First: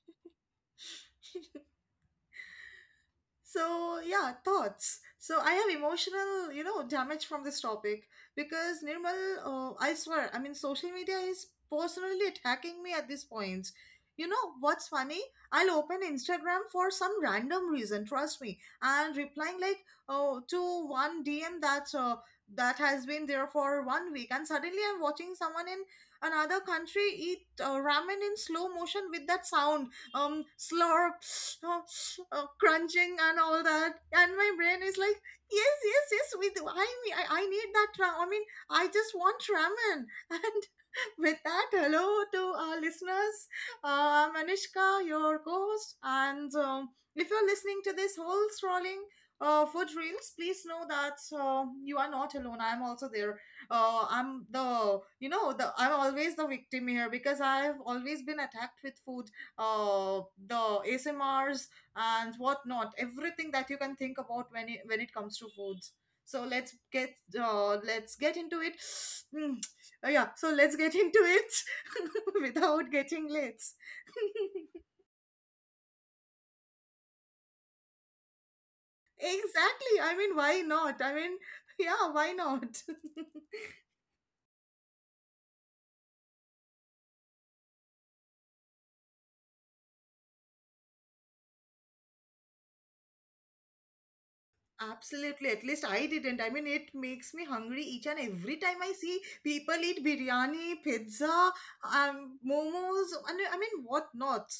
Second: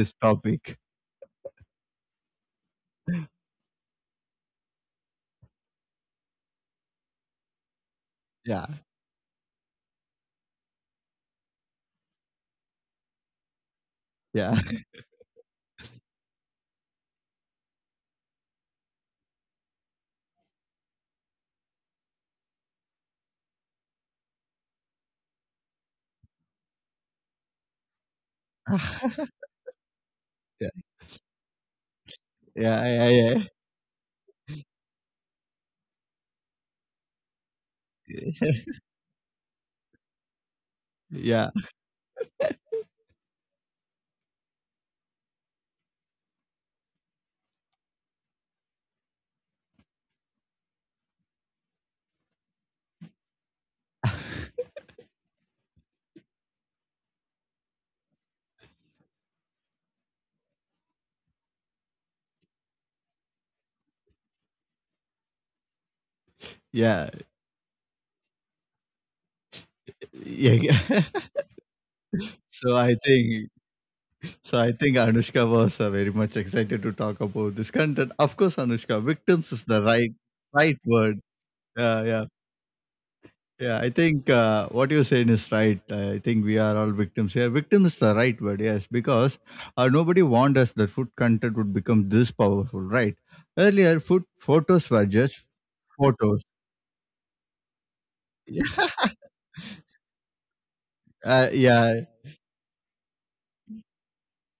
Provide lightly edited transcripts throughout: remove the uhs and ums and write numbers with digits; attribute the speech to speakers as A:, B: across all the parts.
A: this topic.
B: So yeah, thoughts. So I have emotional, damage from this topic
A: Yeah,
B: because Nirmal, I swear. I mean, social media is personally attacking me at this point. You know
A: yeah,
B: what's funny? I'll open Instagram for some random reason, trust me, and replying like, oh, to one DM that has been there for one week, and suddenly I'm watching someone in another country eat ramen in slow motion with that sound,
A: yeah,
B: slurp, uh,
A: yeah,
B: crunching and
A: yeah,
B: all that, and my brain is like, yes, yes, yes, we do. I need that ra- I mean I just want ramen. And with
A: yeah,
B: that, hello to our listeners. I'm Anishka, your host. And If you're listening to this whole scrolling food reels, please know that you are not alone. I'm also there. I'm the, I'm always the victim here because I've always been attacked with food, uh, the ASMRs and whatnot, everything that you can think about when it comes to foods. So let's
A: yeah.
B: get uh, let's get into it. Mm, yeah, so
A: Yeah,
B: let's get
A: yeah.
B: into it,
A: So
B: without
A: I
B: getting
A: think
B: late.
A: so I think Anushka was very much excited to talk about this content. Of course, Anushka, victims is the
B: Exactly.
A: right
B: I mean, why
A: right
B: not? I
A: word.
B: mean,
A: Yeah,
B: yeah,
A: yeah,
B: why not?
A: yeah. I think what you're saying is right. I think we are all victims here. Victim is the right word, yes, because nobody warned us that food content would become this powerful, right? Earlier, food photos were just
B: Absolutely. At least I didn't.
A: photos.
B: I mean, it makes me hungry each and every time I see people eat biryani,
A: Yeah,
B: pizza,
A: yeah,
B: momos, and I mean, what not?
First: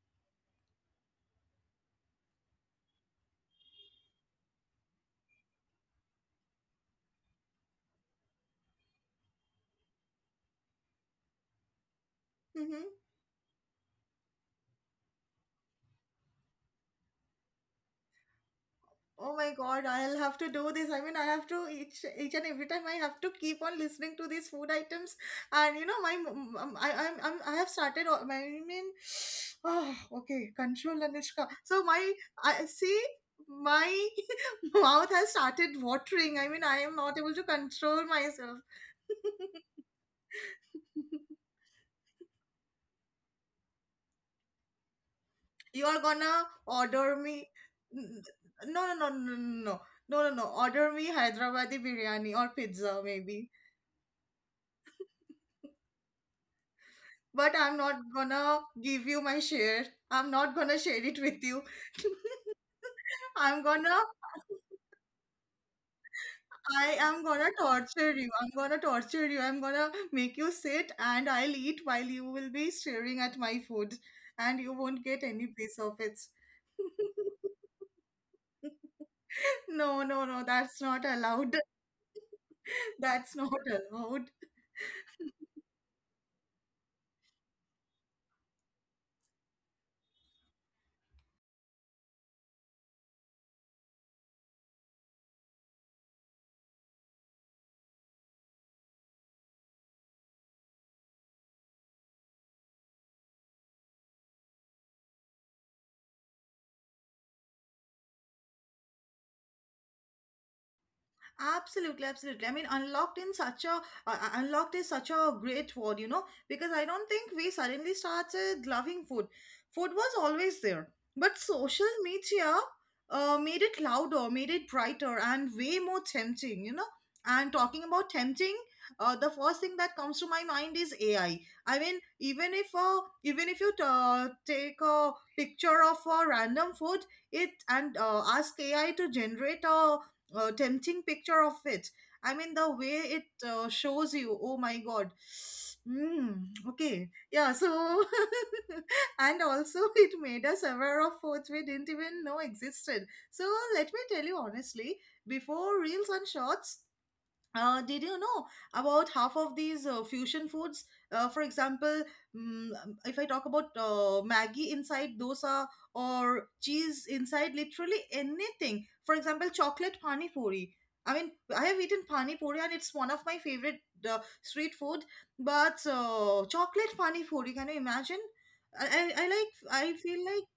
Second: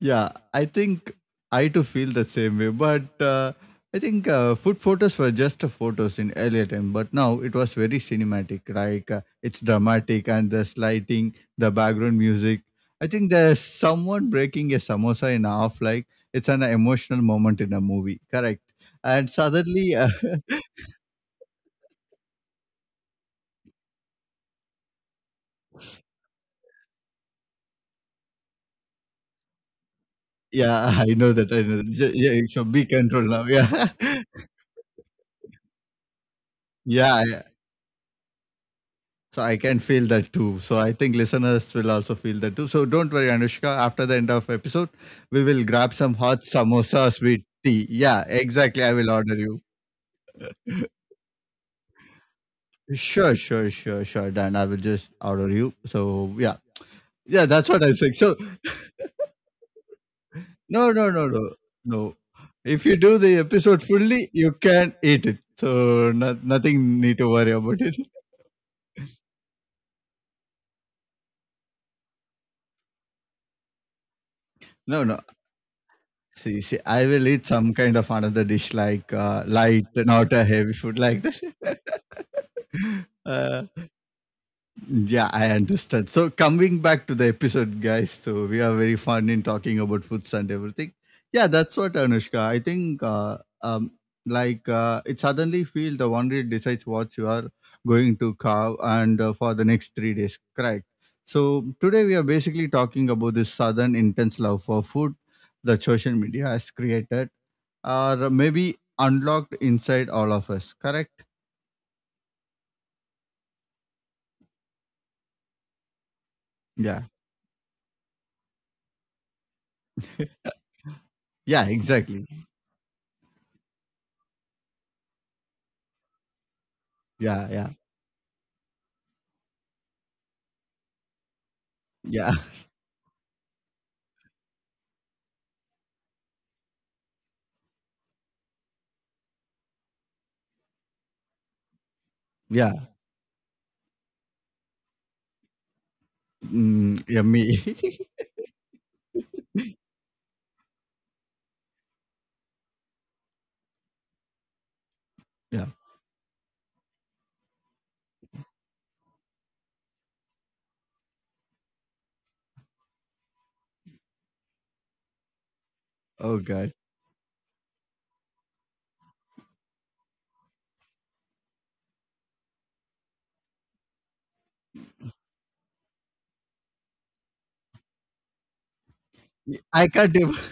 A: Yeah, I think I too feel the same way. But I think food photos were just photos in earlier time, but now it was very cinematic. Like it's dramatic and the lighting, the background music.
B: Mm-hmm.
A: I think there's someone breaking a samosa in half. Like it's an emotional moment in a movie. Correct. And
B: Oh my god,
A: suddenly,
B: I'll have to do this. I mean, I have to each and every time I have to keep on listening to these food items. And you know my m- m- I I'm I have started all- my I mean oh, okay,
A: yeah,
B: control,
A: I know
B: Anushka.
A: that. I know.
B: So my
A: Yeah, it
B: I
A: should be
B: see
A: controlled now. Yeah.
B: my mouth has started watering. I mean, I am not able
A: Yeah,
B: to control myself.
A: so I can feel that too. So I think listeners will also feel that too. So don't worry, Anushka. After the end of episode, we will grab
B: You're
A: some hot
B: gonna order
A: samosas with
B: me.
A: tea. Yeah,
B: N-
A: exactly.
B: no
A: I
B: no
A: will
B: no
A: order
B: no no
A: you.
B: no no no no order me Hyderabadi biryani or pizza
A: Sure,
B: maybe.
A: sure, sure, sure. Dan, I will just order you. So yeah, yeah,
B: But
A: that's
B: I'm
A: what I'm
B: not
A: saying. So
B: gonna give you my share. I'm not gonna
A: no,
B: share
A: no,
B: it
A: no,
B: with
A: no,
B: you.
A: no. If you do the
B: I'm
A: episode
B: gonna
A: fully, you can eat it. So no,
B: I
A: nothing need
B: am
A: to
B: gonna
A: worry about it.
B: torture you. I'm gonna torture you. I'm gonna make you sit and I'll eat while you will be staring at my food, and you won't
A: No, no.
B: get any piece of it.
A: See, I will eat some kind of another dish like light,
B: No, no,
A: not
B: no,
A: a heavy
B: that's
A: food
B: not
A: like this.
B: allowed. That's not
A: Uh,
B: allowed.
A: yeah, I understand. So coming back to the episode, guys. So we are very fun in talking about foods and everything. Yeah, that's what Anushka. I think like it suddenly feel the one decides what you are going to carve and for the next three days. Correct. So today we are basically talking about this sudden intense love for food that social media has created, or maybe unlocked inside all of us. Correct?
B: Absolutely, absolutely. I mean, unlocked in such a unlocked is such a great word, you know, because I
A: Yeah.
B: don't think we suddenly started loving food. Food was always there, but
A: Yeah.
B: social
A: Exactly.
B: media made it louder, made it brighter, and way more tempting, you know.
A: Yeah,
B: And
A: yeah,
B: talking about tempting, the first thing that comes to my mind is AI. I mean,
A: yeah,
B: even if you take a picture of a random food, it and ask AI to generate a tempting picture of it. I mean, the
A: yeah.
B: way it shows you, oh my god.
A: Mm,
B: Okay,
A: yummy.
B: yeah, so and also it made us aware of foods we didn't even know existed. So, let me tell you honestly,
A: yeah.
B: before Reels and Shorts, did you know about half of these fusion foods? For example, if I talk about Maggi inside dosa,
A: Oh
B: or
A: god.
B: cheese inside literally anything. For example, chocolate pani puri. I mean, I have eaten pani puri and it's one of my favorite street food. But chocolate pani puri, can you imagine? I, I, I like. I
A: I can't
B: feel
A: even.
B: like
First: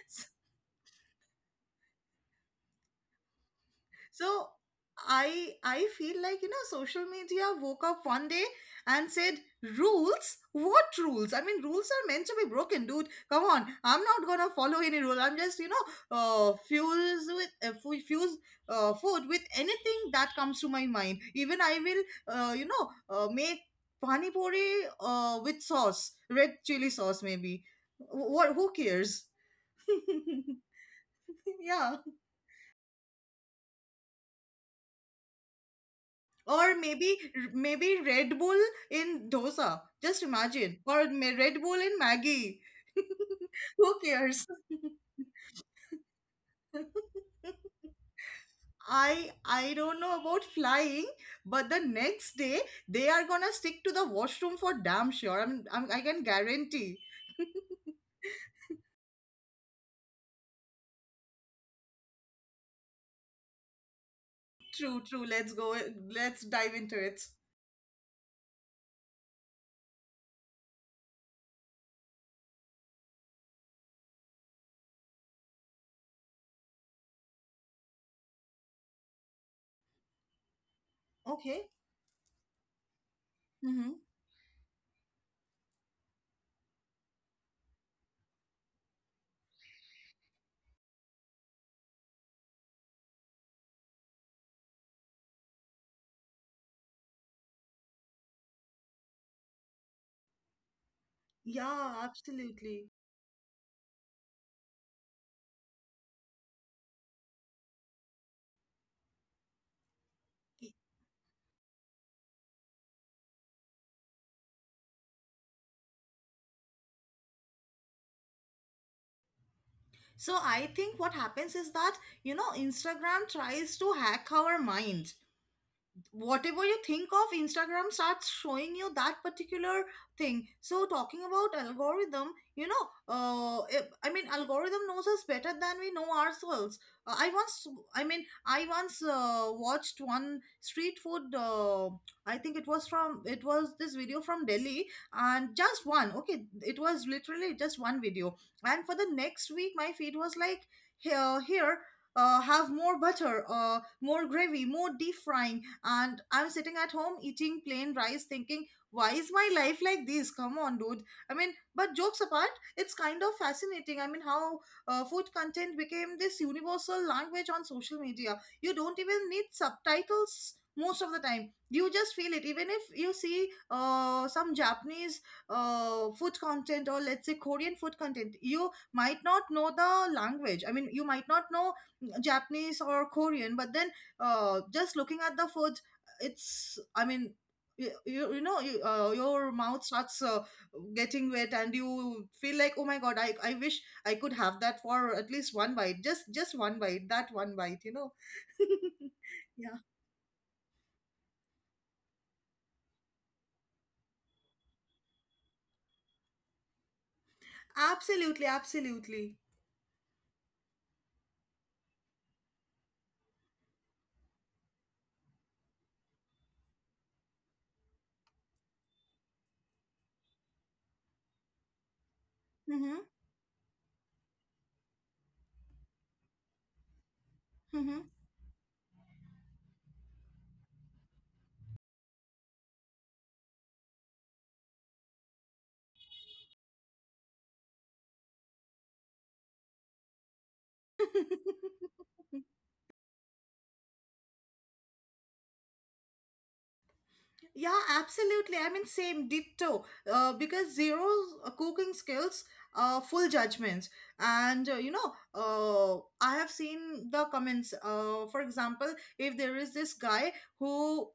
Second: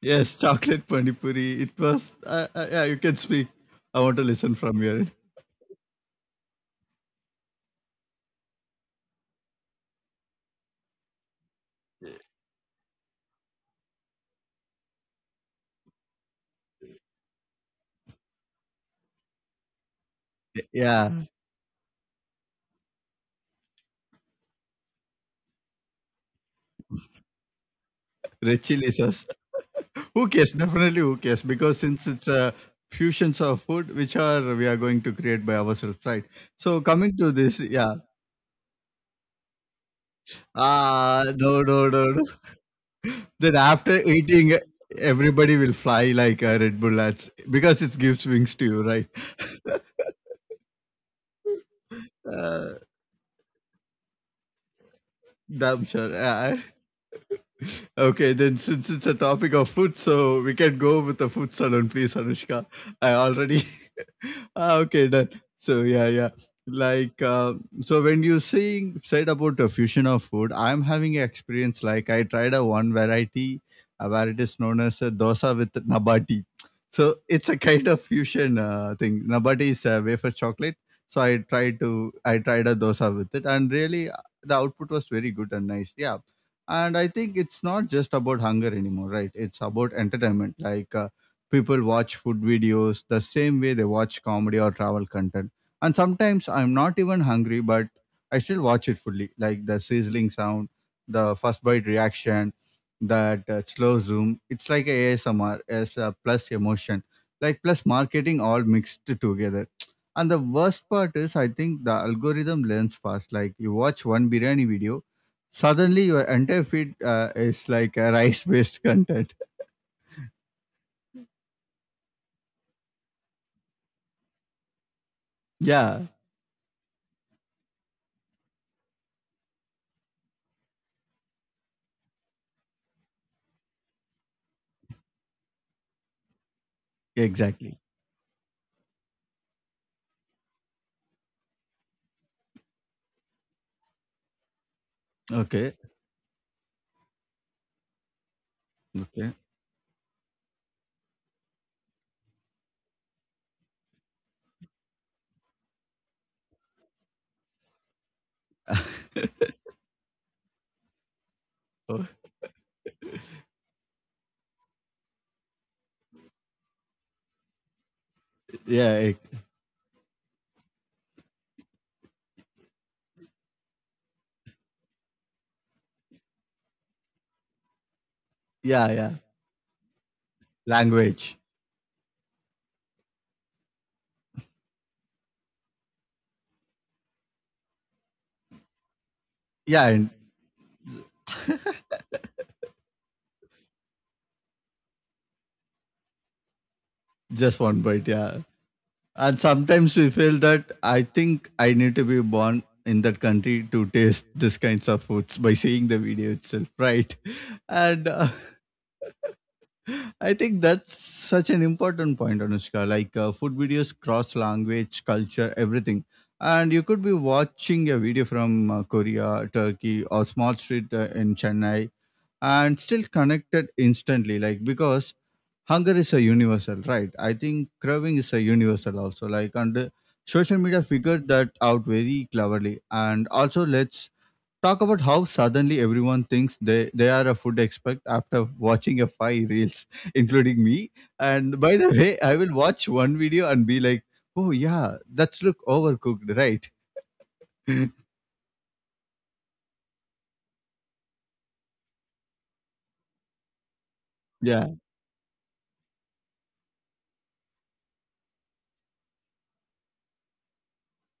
A: Yes, chocolate pani puri. It was. Yeah, you can speak. I want to
B: So
A: listen from your.
B: I feel like, you know, social media woke up one day and said, rules, what rules? I mean, rules are meant to be broken, dude, come on. I'm not gonna follow any rule. I'm just, you know, fuse fuse food with anything that comes to my mind.
A: Yeah,
B: Even I will, you know, make pani puri with sauce, red chili sauce maybe. What,
A: red
B: who
A: chili sauce.
B: cares?
A: Who cares? Definitely, who cares? Because
B: Yeah.
A: since it's a fusions of food, which are we are going to create by ourselves, right? So
B: Or
A: coming
B: maybe
A: to this, yeah.
B: Red Bull in dosa. Just imagine.
A: Ah, no,
B: Red Bull
A: no, no,
B: in
A: no.
B: Maggie.
A: Then after
B: Who cares?
A: eating, everybody will fly like a Red Bull ads because it gives wings to you, right?
B: I don't know about flying, but the next day
A: Uh,
B: they are gonna stick to the washroom for damn sure. I'm,
A: Damn
B: I'm I
A: sure.
B: can
A: Yeah. I-
B: guarantee.
A: Okay, then since it's a topic of food, so we can go with the food salon, please, Anushka. I already Ah,
B: True,
A: okay, done.
B: true. Let's
A: So
B: go.
A: yeah, yeah.
B: Let's dive into
A: Like
B: it.
A: so, when you saying said about the fusion of food, I'm having an experience. Like I tried a one variety, where it is known as a dosa with nabati. So it's a kind of fusion thing. Nabati is a wafer chocolate. So I
B: Okay.
A: tried to I tried a dosa with it, and
B: Mm-hmm.
A: really the output was very good and nice. Yeah, and I think it's not just about hunger anymore, right? It's about entertainment. People watch food videos the same way they watch comedy or travel content, and sometimes I'm not even hungry, but I still watch it fully, like the sizzling sound, the first bite
B: Yeah,
A: reaction,
B: absolutely.
A: that slow zoom. It's like a asmr as a plus emotion, like plus marketing all mixed together. And the worst part is I think the algorithm learns fast. Like you watch one biryani video, suddenly your entire feed is like a rice based content.
B: So I think what happens is that, you know, Instagram tries to hack our mind.
A: Yeah,
B: Whatever you think of, Instagram starts showing you that particular thing. So talking about algorithm, you know, I mean, algorithm knows us better than we know ourselves. uh, i once
A: exactly.
B: i mean, I once watched one street food, I think it was from, it was this video from Delhi, and
A: Okay,
B: just one, okay, it was literally just one video. And for the
A: okay.
B: next week my feed was like, here, have more butter, more gravy, more deep frying. And I'm sitting at home eating plain rice thinking, why is my life like this? Come on, dude, I mean. But
A: Oh,
B: jokes apart, it's kind of fascinating. I mean, how food content became this universal language on social media. You
A: yeah,
B: don't
A: eh,
B: even need subtitles most of the time, you just feel it. Even if you see some Japanese food content, or let's say Korean food content, you
A: yeah, yeah.
B: might not know the language. I mean, you might
A: Language.
B: not know Japanese or Korean, but then, just looking at the food, it's, I mean, you know, your
A: Yeah,
B: mouth
A: and
B: starts getting wet and you feel like, oh my God, I wish I could have that for at least one bite, just one bite, that
A: just
B: one
A: one
B: bite, you
A: bite.
B: know.
A: Yeah. And
B: Yeah,
A: sometimes we feel that I think I need to be born in that country to taste this kinds of foods by seeing the video itself, right? And
B: absolutely, absolutely.
A: I think that's such an important point, Anushka. Like food videos cross language, culture, everything. And you could be watching a video from Korea, Turkey, or small street in Chennai and still
B: Mm-hmm,
A: connected instantly, like because hunger is a universal, right? I think
B: mm-hmm.
A: craving is a universal also, like. And social media figured that out very cleverly. And also let's talk about how suddenly everyone thinks they are a food expert after watching a five reels, including me. And by the way, I will watch one video and be like, oh yeah, that's look overcooked, right?
B: Yeah, absolutely. I mean, same ditto. Because zero cooking skills, full judgments,
A: yeah,
B: and you know, I have seen the comments. For example, if there is this guy who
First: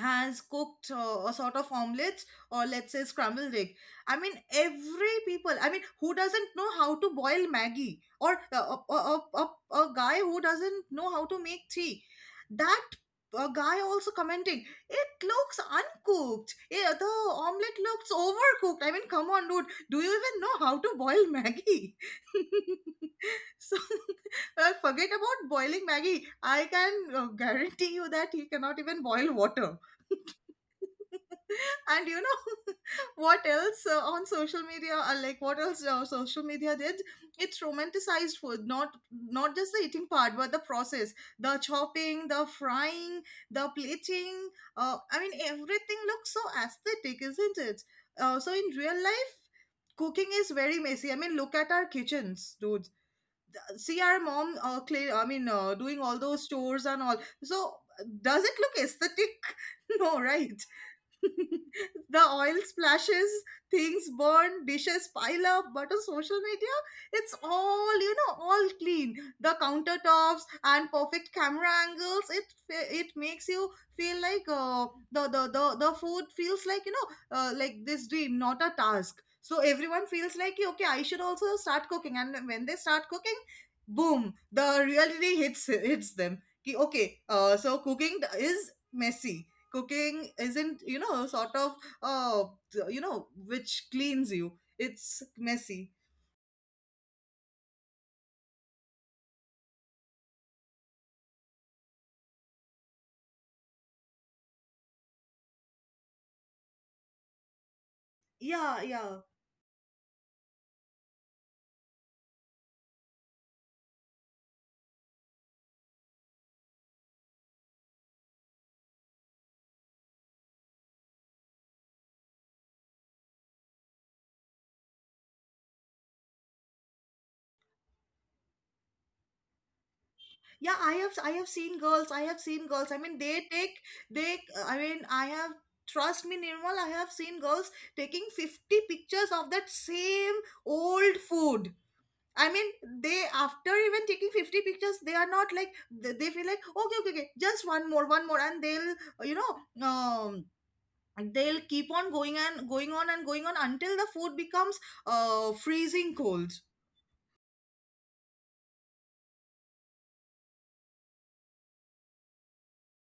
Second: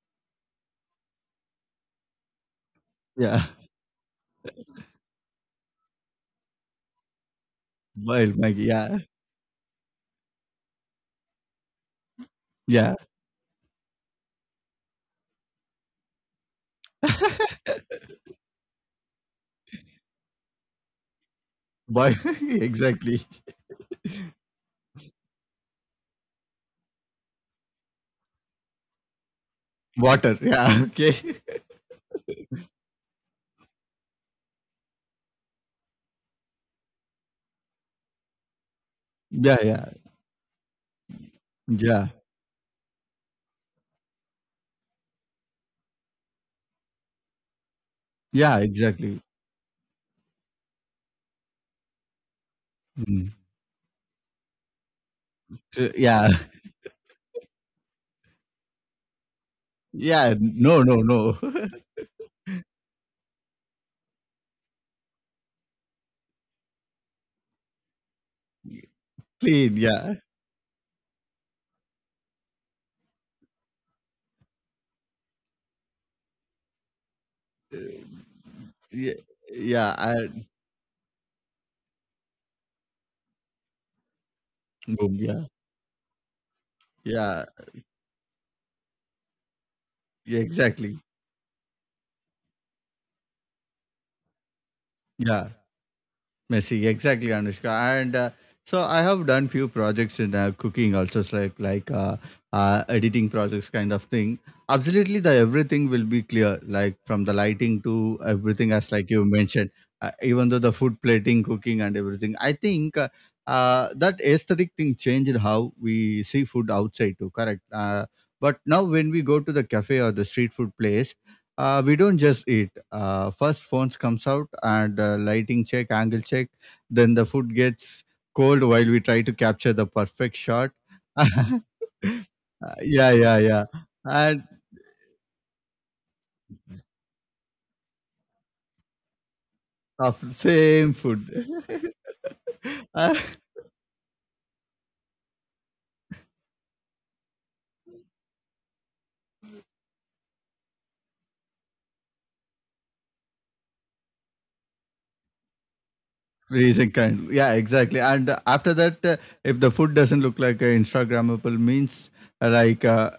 B: has cooked a sort of omelets, or let's say
A: yeah,
B: scrambled egg. I mean, every people, I mean, who doesn't know how to boil Maggie, or
A: boiled maggie, yeah,
B: a guy who doesn't know how to make tea, that
A: yeah,
B: guy also commenting, it looks uncooked, yeah, the omelette looks overcooked. I mean, come on, dude, do you even know how to boil Maggie?
A: boy, exactly.
B: So forget about boiling Maggie, I can guarantee you that he cannot even boil water.
A: Water. Yeah. Okay.
B: And you know, what else on social media, what else social media did, it's romanticized food, not
A: Yeah.
B: just
A: Yeah.
B: the eating part, but the process, the
A: Yeah.
B: chopping, the frying, the plating. I mean, everything looks so aesthetic, isn't it? So
A: Yeah.
B: in real
A: Exactly.
B: life, cooking is very messy. I mean, look at our kitchens, dude.
A: Mm.
B: See our mom, I mean,
A: So,
B: doing all
A: Yeah.
B: those chores and all. So does it look aesthetic? No,
A: Yeah.
B: right?
A: No. No. No.
B: The oil splashes, things burn, dishes pile up, but on social media, it's all, you know, all clean. The
A: Clean. Yeah.
B: countertops and perfect camera angles, it makes you feel like the food feels like, you know, like this dream, not a
A: Yeah.
B: task. So
A: Yeah.
B: everyone feels
A: I,
B: like, okay, I should also start cooking. And when they start cooking, boom, the
A: boom.
B: reality
A: Yeah.
B: hits them. Ki, okay,
A: Yeah.
B: so cooking is messy, cooking
A: Yeah.
B: isn't,
A: Exactly.
B: you know, sort of, uh which cleans you, it's
A: Yeah.
B: messy.
A: Messy, exactly, Anushka. And so I have done few projects in cooking, also it's like editing projects, kind of thing. Absolutely, the everything will be clear, like from the lighting to everything,
B: Yeah,
A: as like
B: yeah,
A: you mentioned. Even though the food plating, cooking, and everything, I think that aesthetic thing changed how we see food outside too. Correct. But now when we go to the cafe or the street food place, we don't just eat. First, phones comes out and lighting check, angle check. Then the food gets cold while we try to capture the perfect shot.
B: yeah, I have seen girls. i have seen girls i mean,
A: Yeah,
B: they
A: yeah,
B: take,
A: yeah.
B: they
A: And
B: I mean I have, trust me, Nirmal, I have seen girls taking 50 pictures of that same
A: of same
B: old food.
A: food.
B: I mean, they, after even taking 50 pictures, they are not like, they feel like, okay, okay, okay, just one more, and they'll, you know, and they'll keep on going and going on until the food becomes freezing cold.
A: Freezing kind. Yeah, exactly. And after that, if the food doesn't look like Instagrammable, means uh, like uh,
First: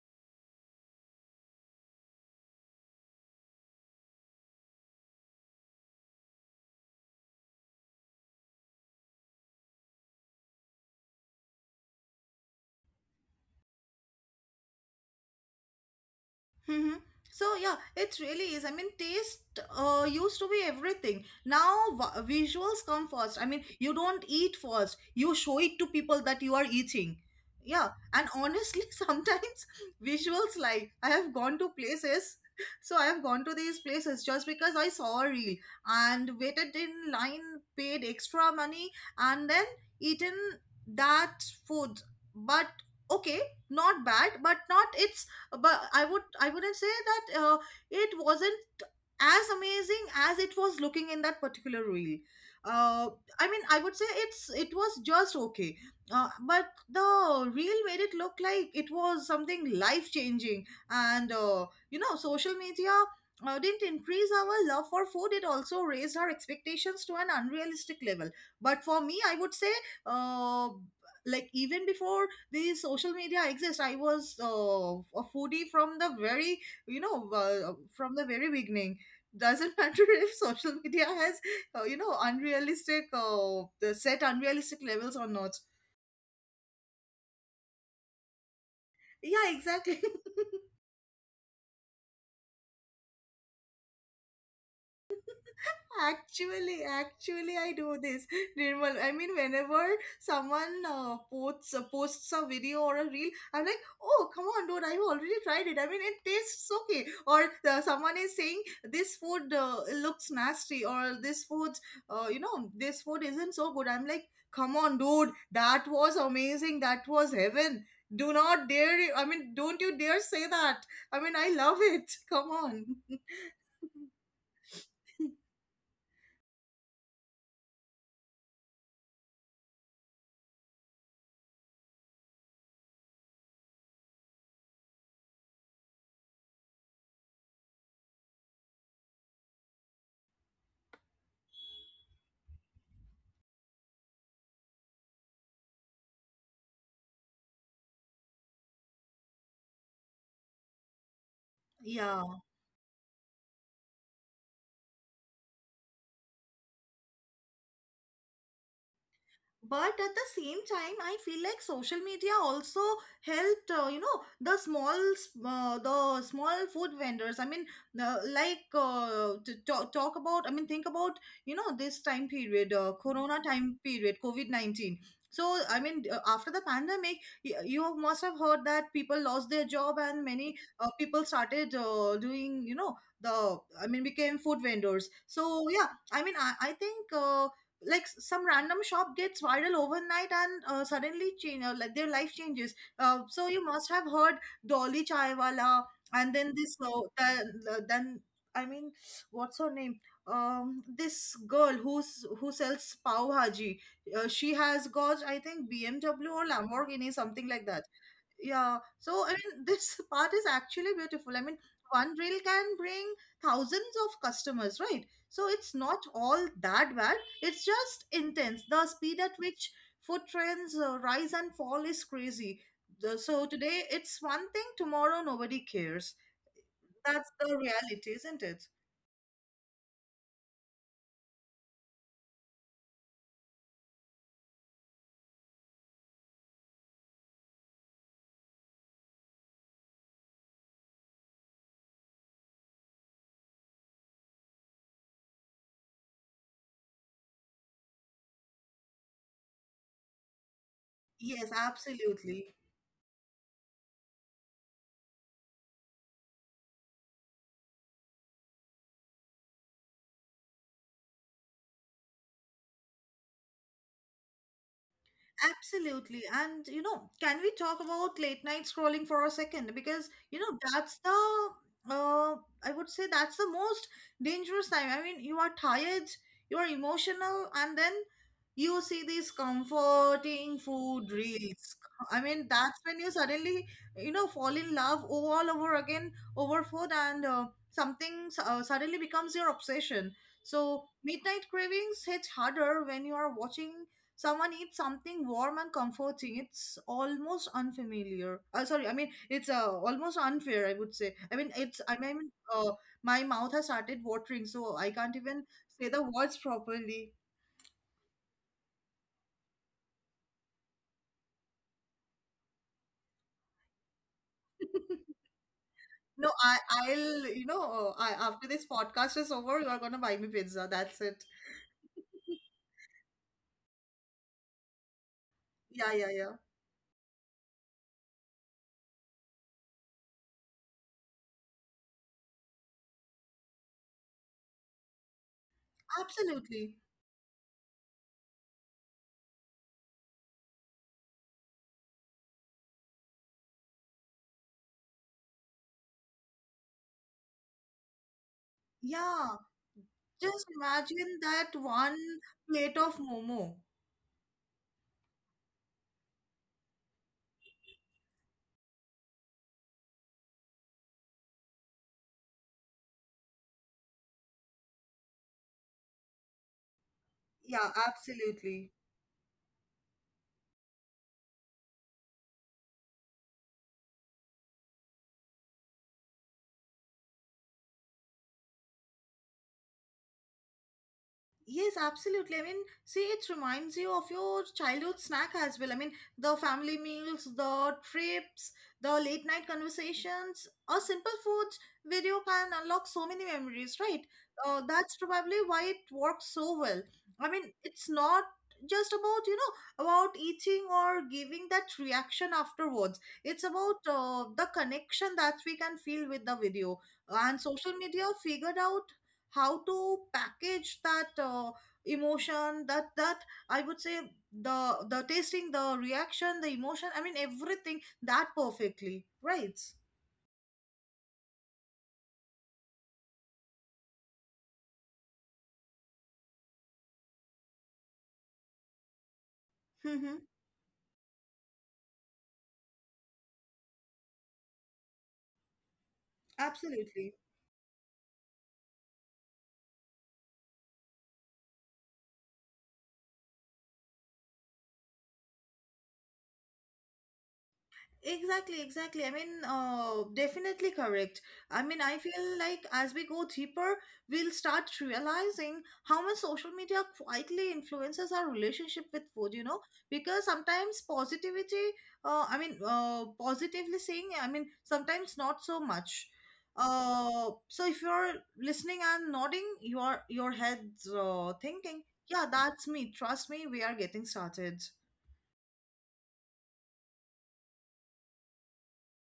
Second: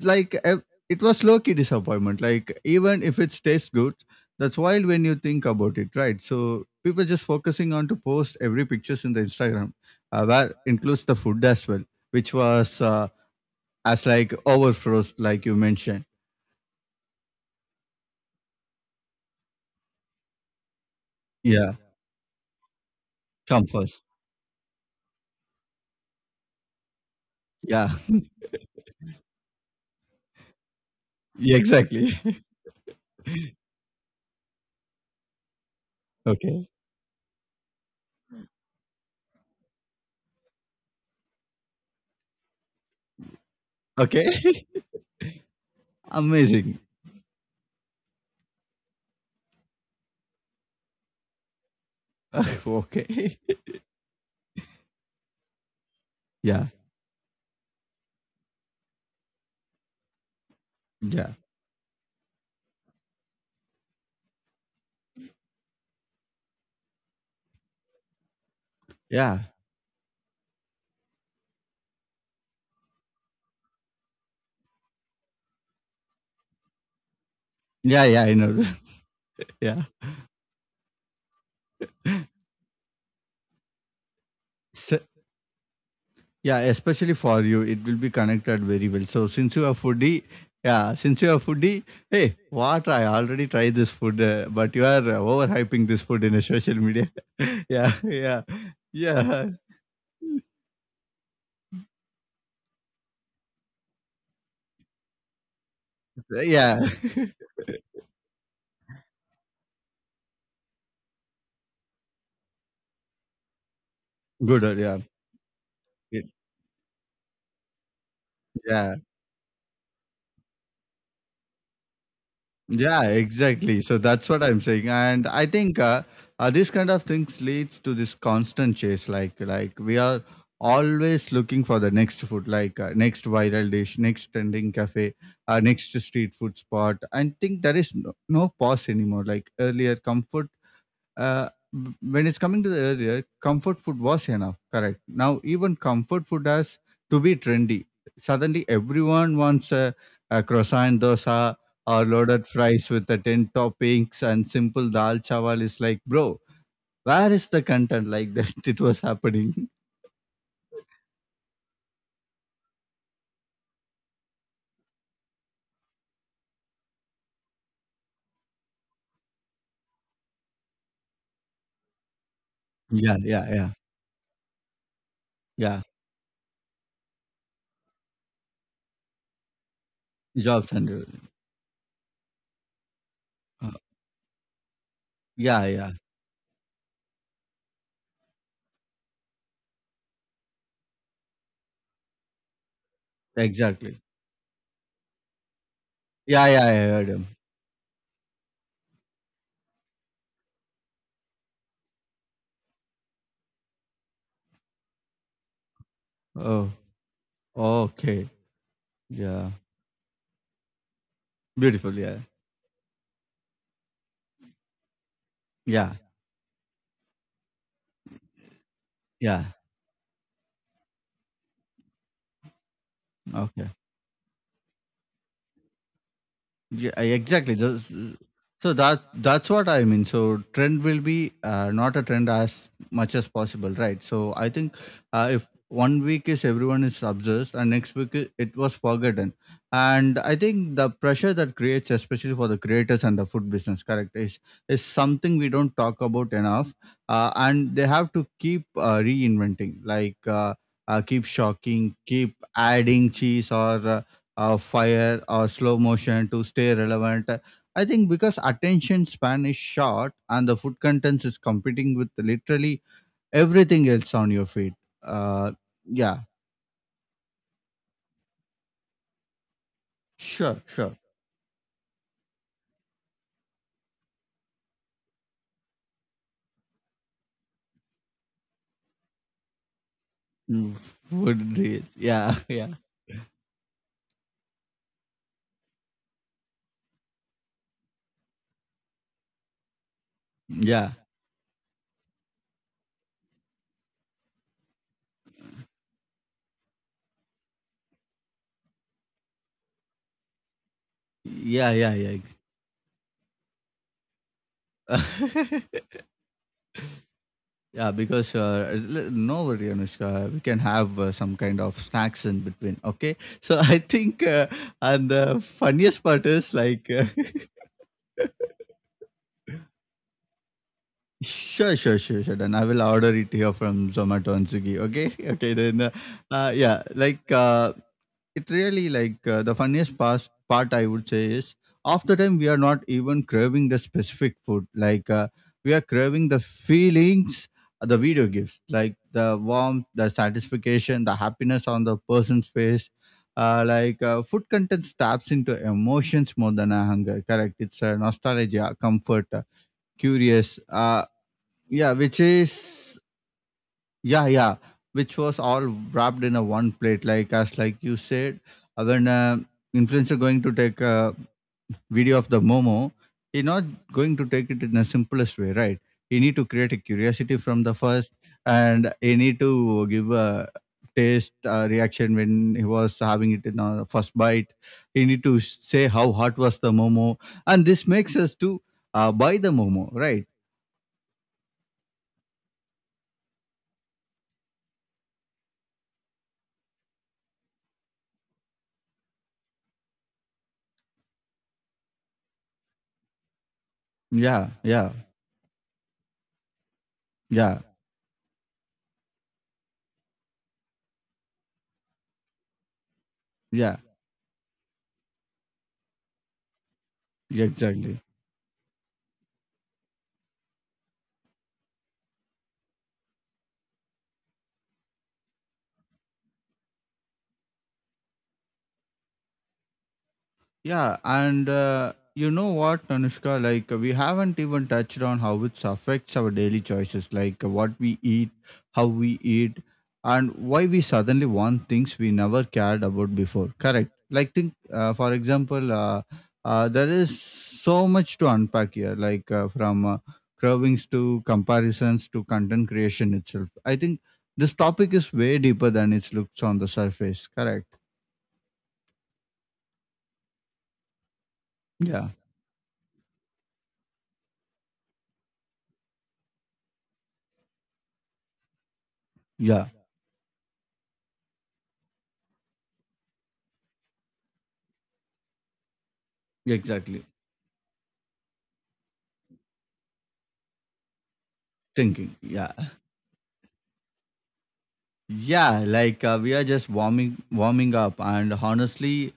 A: like uh, it was low key disappointment. Like even if it tastes good, that's wild when you think about it, right? So people just focusing on to post every pictures in the Instagram, where includes the food as well, which was as like overfrost, like you mentioned.
B: Mm-hmm. So yeah, it really is. I mean, taste used to be everything.
A: Yeah,
B: Now visuals come first. I mean,
A: come
B: you
A: first.
B: don't eat first, you show it to people that you are eating. Yeah,
A: Yeah,
B: and honestly, sometimes visuals like I have
A: yeah,
B: gone to
A: exactly.
B: places. So I have gone to these places just because I saw a reel, and
A: Okay,
B: waited in line, paid extra money, and then eaten that food. But okay, not
A: okay,
B: bad, but not it's but I would I
A: amazing.
B: wouldn't say that it wasn't as amazing as it was looking in that particular reel. uh,
A: okay,
B: I mean, I would say it was just okay.
A: yeah.
B: But the reel made it look like it was something life changing.
A: Yeah,
B: And social media didn't increase our love for food, it also raised our expectations to an unrealistic level. But for me, I
A: yeah,
B: would say uh, like even before the social media exists, I was a foodie from the very
A: yeah,
B: from
A: yeah.
B: the
A: I
B: very
A: know.
B: beginning. Doesn't
A: yeah,
B: matter if social media has unrealistic the set unrealistic
A: so,
B: levels or not.
A: yeah. Especially for you, it will be connected very well. So
B: Yeah,
A: since you are
B: exactly.
A: foodie, yeah, since you are foodie, hey, what? I already tried this food, but you are overhyping this food in a social
B: Actually,
A: media.
B: I
A: yeah,
B: do this,
A: yeah,
B: Nirmal. I mean,
A: yeah,
B: whenever someone posts a video or a reel, I'm like, oh, come on, dude, I've already tried it. I mean, it tastes
A: yeah.
B: okay. Or someone is saying this food looks nasty, or this food, this food isn't so good. I'm like,
A: Good.
B: come
A: Yeah,
B: on, dude, that was
A: It-
B: amazing. That was heaven. Do not
A: yeah.
B: dare. I mean, don't you dare say that. I mean, I love it. Come on.
A: Yeah, exactly. So that's what I'm saying, and I think this kind of things leads to this constant chase. Like we are always looking for the next food, like next viral dish, next trending cafe, next street food spot. I think there is no, no pause anymore. Like earlier, comfort when it's coming to the earlier, comfort food was enough, correct? Now, even comfort food has to be trendy. Suddenly, everyone wants a croissant dosa or
B: Yeah,
A: loaded fries with the 10 toppings and simple dal chawal is like, bro, where is the content like that? It was happening.
B: but at the same time I feel like social media also helped, the small the small food vendors. I mean, like to talk about, I mean think about, you know, this time period,
A: Yeah,
B: corona
A: yeah, yeah,
B: time period, covid-19. So
A: yeah.
B: I mean, after the pandemic, you must have heard that people lost their job, and many
A: Jobs and
B: people started doing, you know, the
A: uh,
B: I mean became food vendors.
A: yeah,
B: So
A: yeah,
B: yeah, I mean, I think like some random shop gets viral overnight and suddenly change, like their life changes. So you must
A: exactly.
B: have heard dolly chaiwala, and
A: Yeah,
B: then
A: yeah,
B: this
A: yeah, I heard him.
B: the, then I mean what's her name, this girl who sells pav bhaji. She has got, I think, bmw or
A: Oh,
B: lamborghini, something like that.
A: okay.
B: Yeah. So I
A: Yeah,
B: mean, this part is actually beautiful. I mean,
A: beautiful.
B: one
A: Yeah,
B: reel can bring thousands of customers, right? So it's
A: yeah,
B: not all that bad. It's just intense. The speed at
A: yeah.
B: which food trends rise and fall is crazy. So
A: Okay.
B: today it's one thing, tomorrow nobody cares.
A: Yeah, I-
B: That's
A: exactly.
B: the
A: Those-
B: reality, isn't it?
A: So that that's what I mean. So trend will be not a trend as much as possible, right? So I think if one week is everyone is obsessed and next week I- it was forgotten, and I think the pressure that creates, especially for the creators and the food business, correct, is something we don't talk about enough, and they have to keep reinventing, like. Keep
B: Yes,
A: shocking, keep
B: absolutely.
A: adding cheese or uh, fire or slow motion to stay relevant. I think because attention span is short and the food contents is competing with literally everything else on your feed. Uh, yeah,
B: Absolutely. And, you know, can we talk about late night scrolling for a second? Because, you
A: sure,
B: know,
A: sure.
B: that's the, I would say that's the most dangerous time. I mean, you are tired, you are emotional, and then you see these comforting
A: Mm,
B: food
A: Food,
B: reels.
A: re-
B: I
A: yeah,
B: mean,
A: yeah,
B: that's when you suddenly, you know, fall in love all over again over food, and something suddenly becomes your obsession. So
A: yeah,
B: midnight cravings hit harder when you are watching someone eats something warm and comforting. It's almost unfamiliar, sorry, I mean it's almost unfair, I would say. I mean
A: yeah, yeah,
B: my mouth has started watering, so I
A: yeah.
B: can't even say the words properly.
A: yeah, because no worry, Anushka, we can have some kind of snacks in between. Okay, so I think, and the funniest part
B: no i
A: is like.
B: i'll you know uh, I, after this podcast is over, you're gonna buy me pizza, that's it.
A: Sure, sure, sure, sure. Then I will order it here from Zomato and Swiggy. Okay, okay. Then,
B: Yeah,
A: yeah, like it really, like the funniest part. Part I would say is, after time, we are not even craving the specific food. Like we are craving the
B: absolutely.
A: feelings the video gives, like the warmth, the satisfaction, the happiness on the person's face. Like food content taps into emotions more than a hunger. Correct. It's a nostalgia, comfort,
B: Yeah, just
A: curious. Uh,
B: imagine that
A: yeah,
B: one
A: which
B: plate
A: is
B: of momo.
A: yeah, yeah, which was all wrapped in a one plate. Like, as like you said, when influencer going to take a video of the Momo, he not going to take it in the simplest way, right? He need to create a curiosity from
B: Yeah,
A: the first,
B: absolutely.
A: and he need to give a taste reaction when he was having it in a first bite. He need to say how hot was the Momo, and this makes us to buy the Momo, right?
B: Yes, absolutely. I mean, see, it reminds you of your childhood snack as well. I mean, the family meals, the trips, the late night conversations, a simple food video can unlock so many memories, right?
A: Yeah, yeah,
B: That's probably why it works so well. I mean,
A: yeah,
B: it's not just about, you know, about eating or giving that reaction afterwards. It's
A: yeah,
B: about the connection that we can feel with the video. And
A: yeah,
B: social
A: exactly.
B: media figured out how to package that emotion, that I would say the tasting, the reaction, the emotion, I mean everything, that perfectly, right?
A: Yeah, and you know what, Anushka? Like, we haven't even touched on how it affects our daily choices, like what we eat, how we eat,
B: Mm-hmm.
A: and why we suddenly want things we never cared about before. Correct. Like, think, for example, there
B: Absolutely.
A: is so much to unpack here, like from cravings to comparisons to content creation itself. I think this topic is way deeper than it looks on the surface. Correct.
B: Exactly, exactly. I mean, definitely correct. I mean, I
A: Yeah.
B: feel like as we go deeper, we'll start realizing how much social media quietly influences our relationship with food, you know,
A: Yeah.
B: because sometimes positivity, I mean, positively saying, I mean, sometimes not so much.
A: Exactly.
B: So if you're listening and nodding your head's, thinking,
A: Thinking,
B: yeah,
A: yeah,
B: that's me. Trust me, we are getting started.
A: yeah, like we are just warming up, and honestly,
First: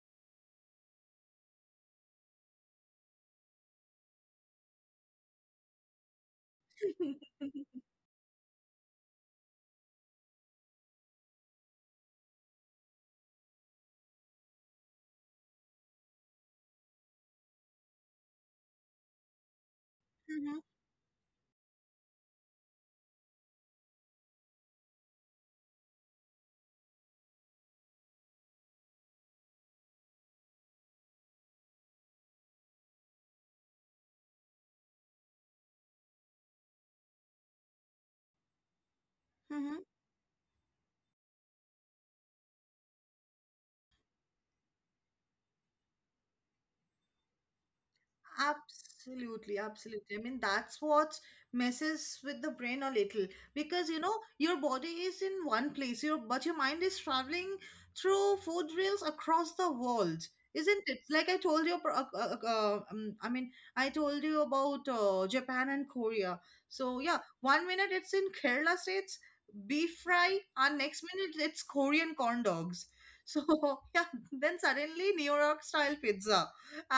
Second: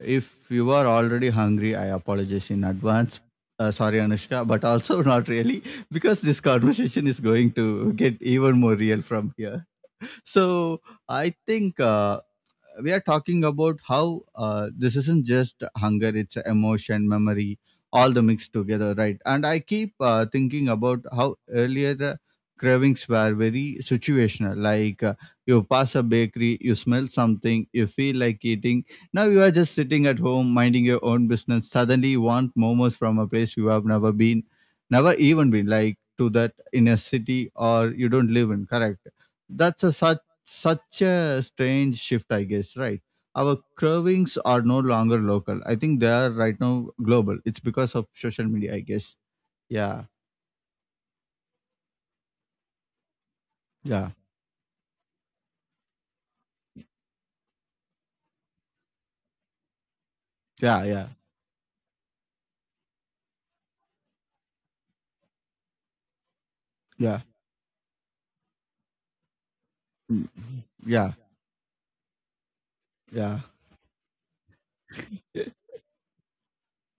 A: if you are already hungry, I apologize in advance. Sorry, Anushka, but also not really, because this conversation is going to get even more real from here. So I think we are talking about how this isn't just hunger, it's a emotion memory all the mixed together, right? And I keep
B: Mm-hmm,
A: thinking about how earlier cravings were very situational. Like you pass a bakery, you smell something, you feel like eating. Now you are just sitting at home minding your own business, suddenly you want momos from a place you have never even been, like, to that, in a city or you don't live in. Correct.
B: mm-hmm.
A: That's a such a strange shift, I guess, right? Our cravings are no longer local. I think they are right now global. It's because of social media, I guess.
B: Absolutely,
A: Yeah,
B: absolutely. I mean, that's what messes with the brain a little, because you
A: yeah,
B: know your body is in one place, your but your mind is traveling through food reels across the world,
A: yeah,
B: isn't it?
A: yeah,
B: Like I told you, I mean, I told you about Japan and Korea. So yeah,
A: yeah,
B: one minute it's in Kerala states beef
A: mm,
B: fry, and next
A: yeah,
B: minute it's Korean corn dogs.
A: yeah.
B: So yeah, then suddenly New York style pizza,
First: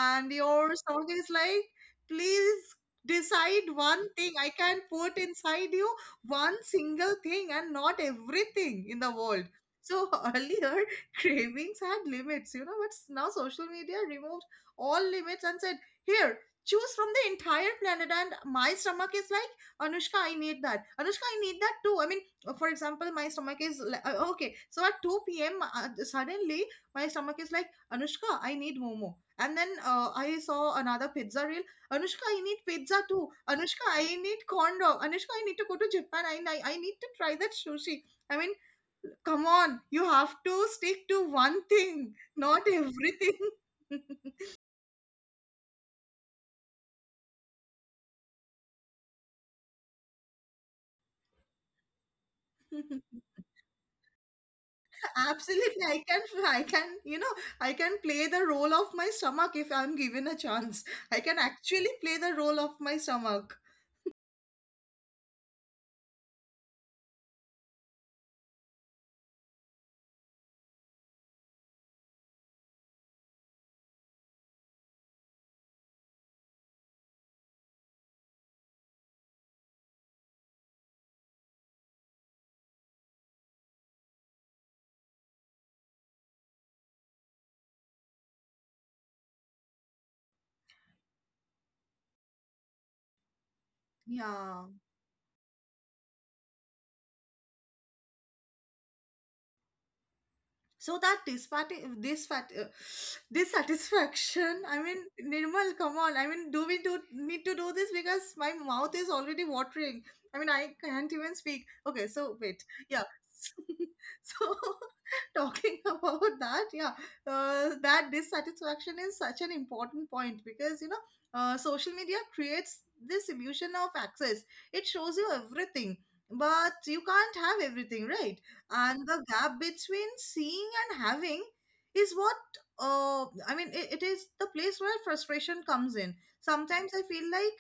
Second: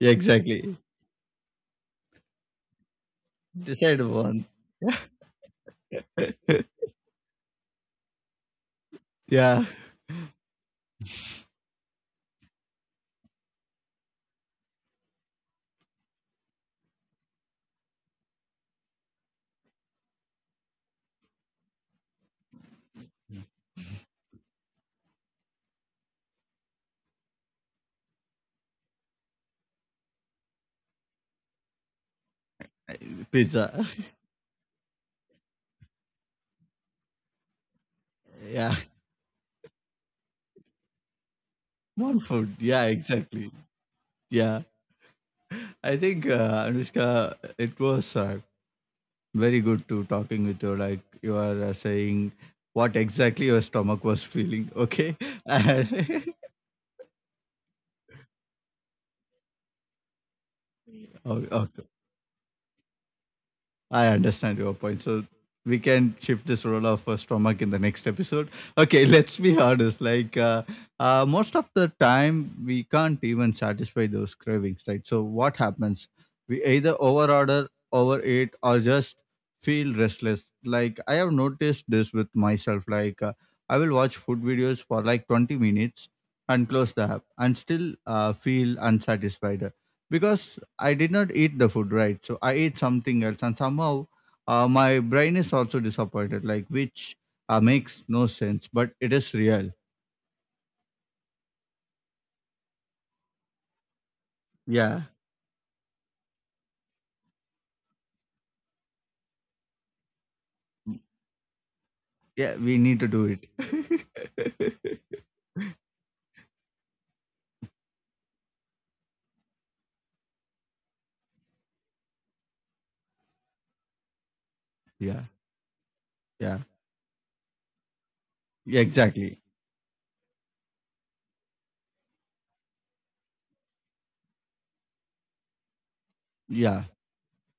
A: Yeah,
B: your
A: exactly.
B: song is like, please decide one
A: Decide
B: thing
A: one.
B: I can put inside you, one single thing and not everything in the world.
A: Yeah,
B: So earlier cravings had limits, you know, but now social media removed all limits and said, here, choose from the entire planet, and my stomach is like, Anushka, I need that, Anushka, I need that too. I mean, for example, my stomach is okay, so at 2 p.m. Suddenly my stomach is like, Anushka, I need momo. And then I saw another pizza reel. Anushka, I need pizza too.
A: pizza.
B: Anushka, I need corn dog. Anushka, I need to go to Japan. I need to try that sushi. I mean,
A: Yeah,
B: come on. You have to stick to one thing,
A: one food.
B: not
A: Yeah,
B: everything.
A: exactly. Yeah, I think Anushka, it was very good to talking with you, like you are saying what exactly your stomach was feeling, okay?
B: Absolutely,
A: And,
B: I can, you know, I can play the role of my stomach if I'm given a chance. I can
A: okay,
B: actually play the role of my stomach.
A: I understand your point. So we can shift this role of stomach in the next episode. Okay, let's be honest. Like, most of the time, we can't even satisfy those cravings, right? So what happens? We either overorder, overeat, or just feel restless. Like, I have noticed this with myself. Like I will watch food videos for like 20 minutes and close the app and still feel unsatisfied, because I did not eat the food, right? So I ate something else, and somehow
B: Yeah.
A: my brain is also disappointed, like, which makes no sense, but it is real.
B: So that dissatisfaction, I
A: Yeah,
B: mean, Nirmal, come on, I mean, do need to do this, because my mouth is already watering. I mean I can't even speak, okay, so
A: yeah,
B: wait.
A: we need
B: Yeah.
A: to do it.
B: So talking about that, yeah, that dissatisfaction is such an important point, because you know social media creates this illusion of access. It shows
A: Yeah,
B: you everything,
A: yeah,
B: but you can't have everything, right?
A: yeah,
B: And the
A: exactly.
B: gap between seeing and having is what, it is the place where frustration comes in.
A: Yeah,
B: Sometimes I feel like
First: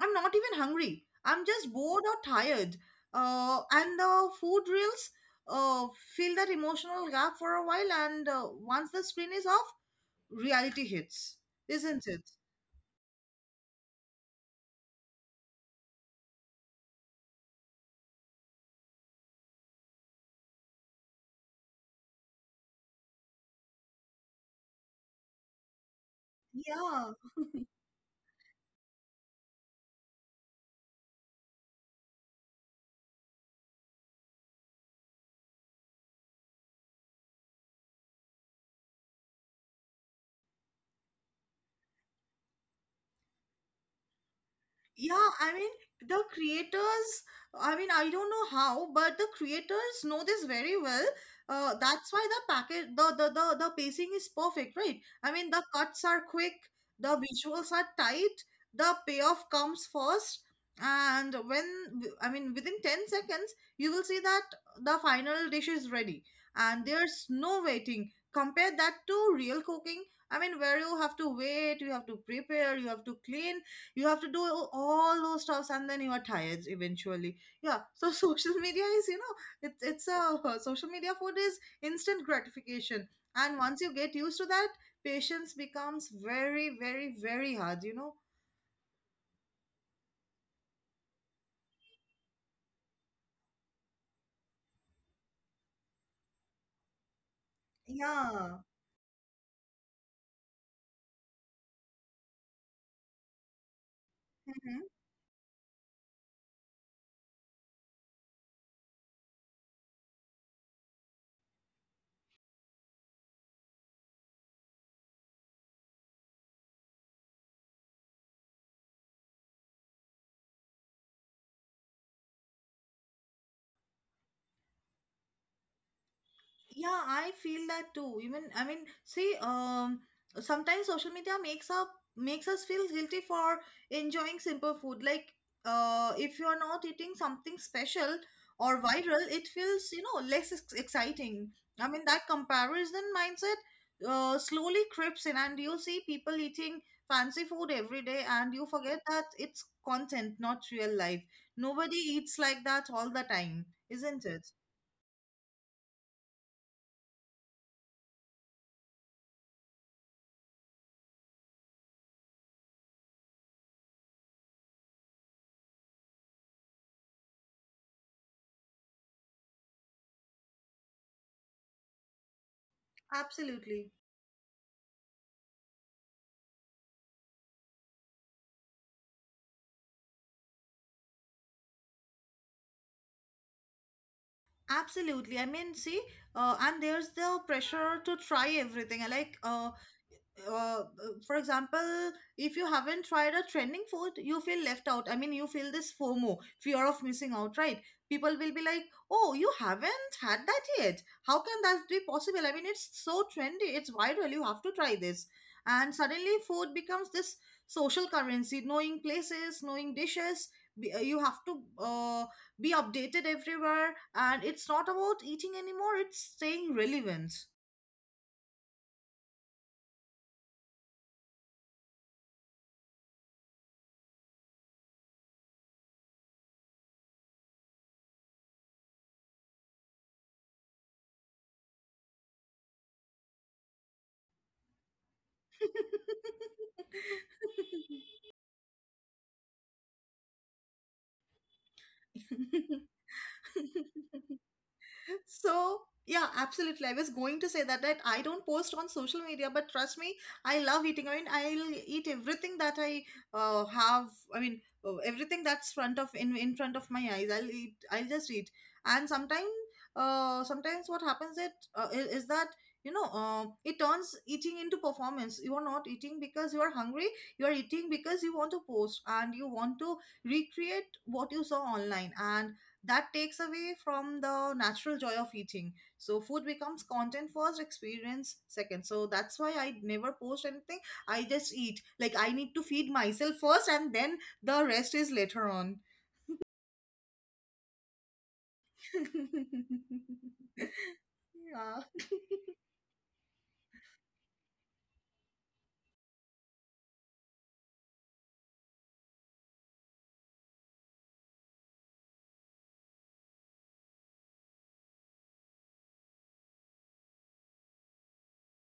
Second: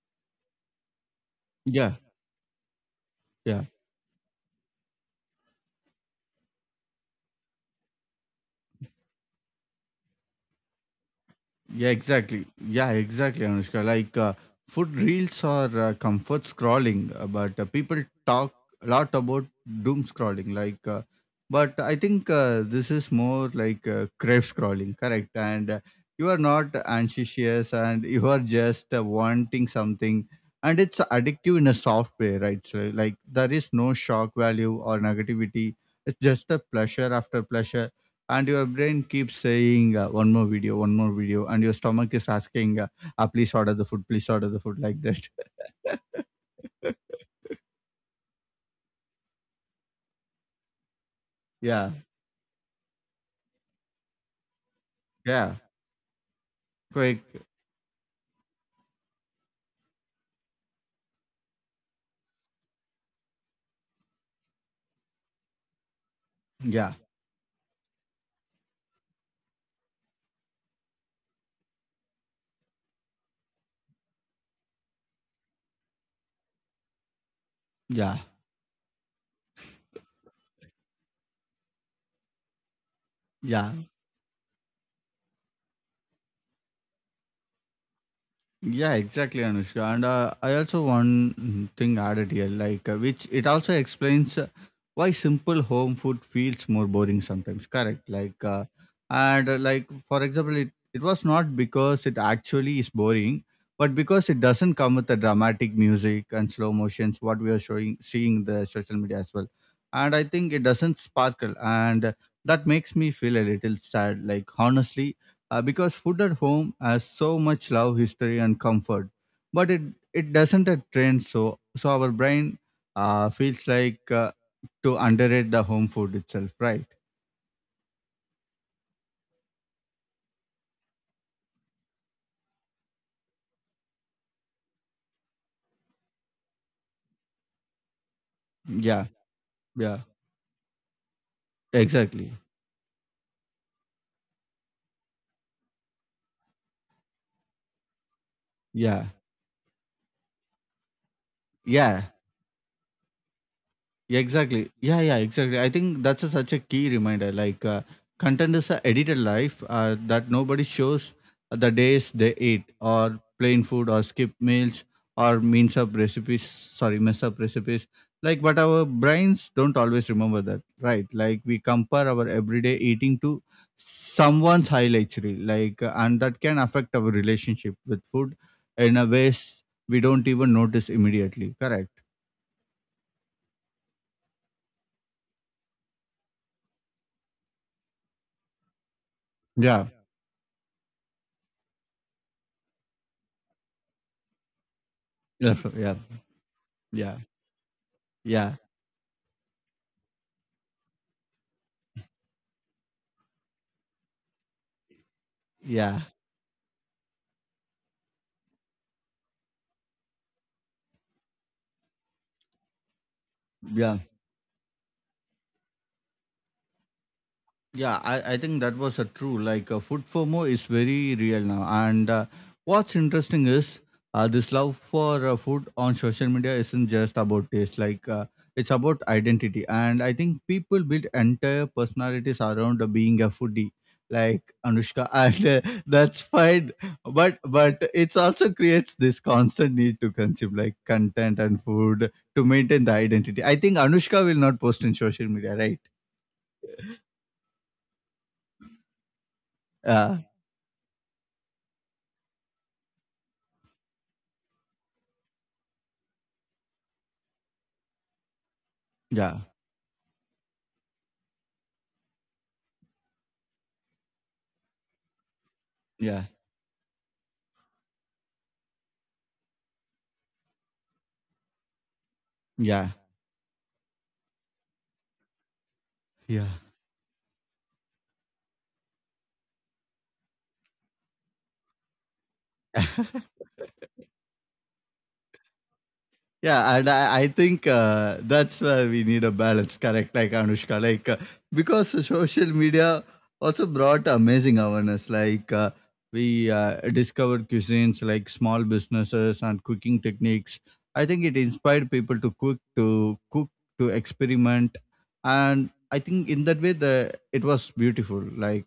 B: I'm not even hungry, I'm just
A: yeah,
B: bored or tired,
A: yeah.
B: and the food reels uh, fill that emotional gap for a while, and once the screen is off, reality hits,
A: Yeah,
B: isn't it?
A: exactly. Yeah, exactly, Anushka. Like food reels or comfort scrolling, but people talk a lot about doom scrolling. Like, but I think this is more like crave scrolling, correct? And you are not
B: Yeah.
A: anxious, and you are just wanting something, and it's addictive in a soft way, right? So, like, there is no shock value or negativity. It's just a pleasure after pleasure, and your brain keeps saying one more video, one more video, and your stomach is asking, "Ah, please order the food, please order the food," like that.
B: Yeah, I mean, the creators, I mean, I don't know how, but the creators know this very well.
A: Yeah,
B: That's why the package, the pacing is perfect, right? I mean,
A: yeah,
B: the cuts are quick, the
A: quick,
B: visuals are tight, the payoff comes first, and when, I mean, within 10 seconds, you will see that the final dish is ready, and
A: yeah,
B: there's no waiting. Compare that to real cooking. I mean, where you have to wait, you have to prepare, you have to clean, you have to do all those stuffs, and then you are tired eventually. Yeah. So
A: yeah,
B: social media is, you know, it's a social media food is instant gratification, and
A: yeah.
B: once you get used to that, patience becomes very, very, very hard, you know.
A: Yeah, exactly, Anushka. And I also one thing added here, like, which it also explains why simple home food feels more boring sometimes. Correct. Like,
B: Yeah.
A: and like, for example, it was not because it actually is boring, but because it doesn't come with the dramatic music and slow motions what we are showing seeing in the social media as well. And I think it doesn't sparkle, and that makes me feel a little sad. Like, honestly, because food at home has so much love, history, and comfort, but it doesn't a trend. So our brain feels like to underrate the home food itself, right?
B: Yeah, I feel that too. Even I mean, see, sometimes social media makes us feel guilty for enjoying simple food. Like, if you are not eating something special or
A: Yeah,
B: viral, it feels,
A: yeah,
B: you know, less exciting. I mean, that
A: exactly.
B: comparison mindset slowly creeps in, and you see people eating fancy food every day, and you
A: Yeah,
B: forget that it's content, not real life. Nobody
A: yeah.
B: eats like that all the time,
A: Yeah,
B: isn't it?
A: exactly. Yeah, yeah, exactly. I think that's a, such a key reminder. Like, content is a edited life that nobody shows the days they eat or plain food or skip meals or means up recipes. Sorry, mess up recipes. Like, but our brains don't always remember that, right? Like, we compare our everyday eating to
B: Absolutely.
A: someone's highlights reel, like, and that can affect our relationship with food in a ways we don't even notice immediately. Correct.
B: Absolutely. I mean, see, and there's the pressure to try everything. I Like,
A: Yeah.
B: uh, for example, if you haven't tried a trending food, you feel left out. I mean, you
A: Yeah.
B: feel this
A: Yeah.
B: FOMO, fear of
A: Yeah.
B: missing out, right? People will
A: Yeah,
B: be like, "Oh, you haven't had that yet. How can that be possible? I mean, it's so trendy. It's viral. You have to try this." And
A: yeah.
B: suddenly, food becomes this social currency. Knowing places, knowing dishes, you have to be updated everywhere.
A: Yeah.
B: And it's not about eating anymore. It's staying relevant.
A: Yeah, I think that was a true. Like food FOMO is very real now. And what's interesting is this love for food on social media isn't just about taste. Like it's about identity. And I think people build entire personalities around being a foodie, like Anushka. And that's fine. But it's also creates this constant need to consume, like, content and food to maintain the identity. I think Anushka will not post in social media, right?
B: So, yeah, absolutely. I was going to say that I don't post on social media, but trust me,
A: Yeah,
B: I love eating. I mean, I'll eat everything that I have. I mean, everything that's front of in front of my eyes. I'll eat. I'll just eat. And
A: yeah,
B: sometimes, sometimes what happens, is that, you know, it turns eating into performance. You are not eating
A: yeah,
B: because you are hungry. You are eating because you want to post and you want to recreate what you saw online. And
A: yeah,
B: that takes away from the natural joy of eating. So
A: yeah.
B: food becomes content first, experience second. So that's why I never post anything. I just eat, like I need to feed myself first, and then the rest is later on.
A: Yeah, and I think that's where we need a balance, correct? Like, Anushka, like,
B: Yeah,
A: because the social media also brought amazing awareness. Like, we discovered cuisines, like, small businesses and cooking techniques. I think it inspired people to cook, to experiment, and I think in that way the it was beautiful. Like,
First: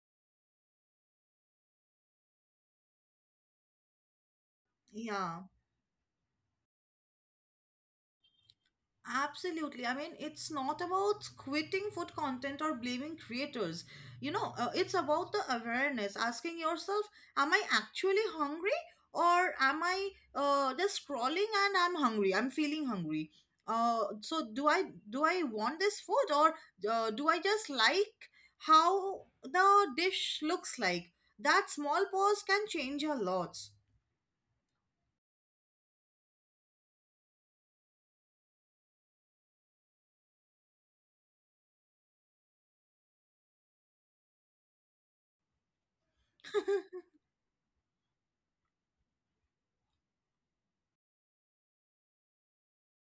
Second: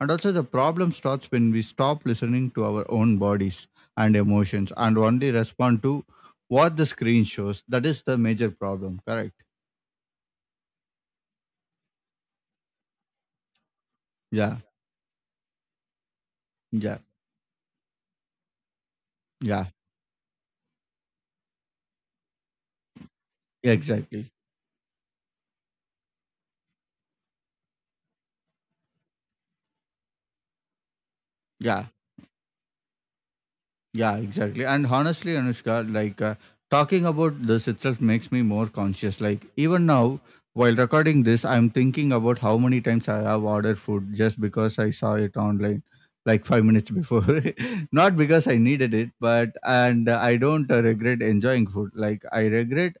A: and also, the problem starts when we stop listening to our own bodies and emotions and only
B: yeah
A: respond to what the screen shows. That is the major problem, correct?
B: absolutely. I mean, it's not about quitting food content or blaming creators. You know,
A: Yeah,
B: it's about the awareness, asking
A: yeah,
B: yourself, am I actually hungry or
A: yeah,
B: am I just scrolling and I'm hungry? I'm feeling hungry. Uh,
A: exactly.
B: so do I want this food, or do I just like how the dish looks like? That
A: Yeah.
B: small pause can change a lot.
A: Yeah, exactly. And honestly, Anushka, like, talking about this itself makes me more conscious. Like, even now, while recording this, I'm thinking about how many times I have ordered food just because I saw it online, like, 5 minutes before. Not because I needed it, but and I don't regret enjoying food. Like, I regret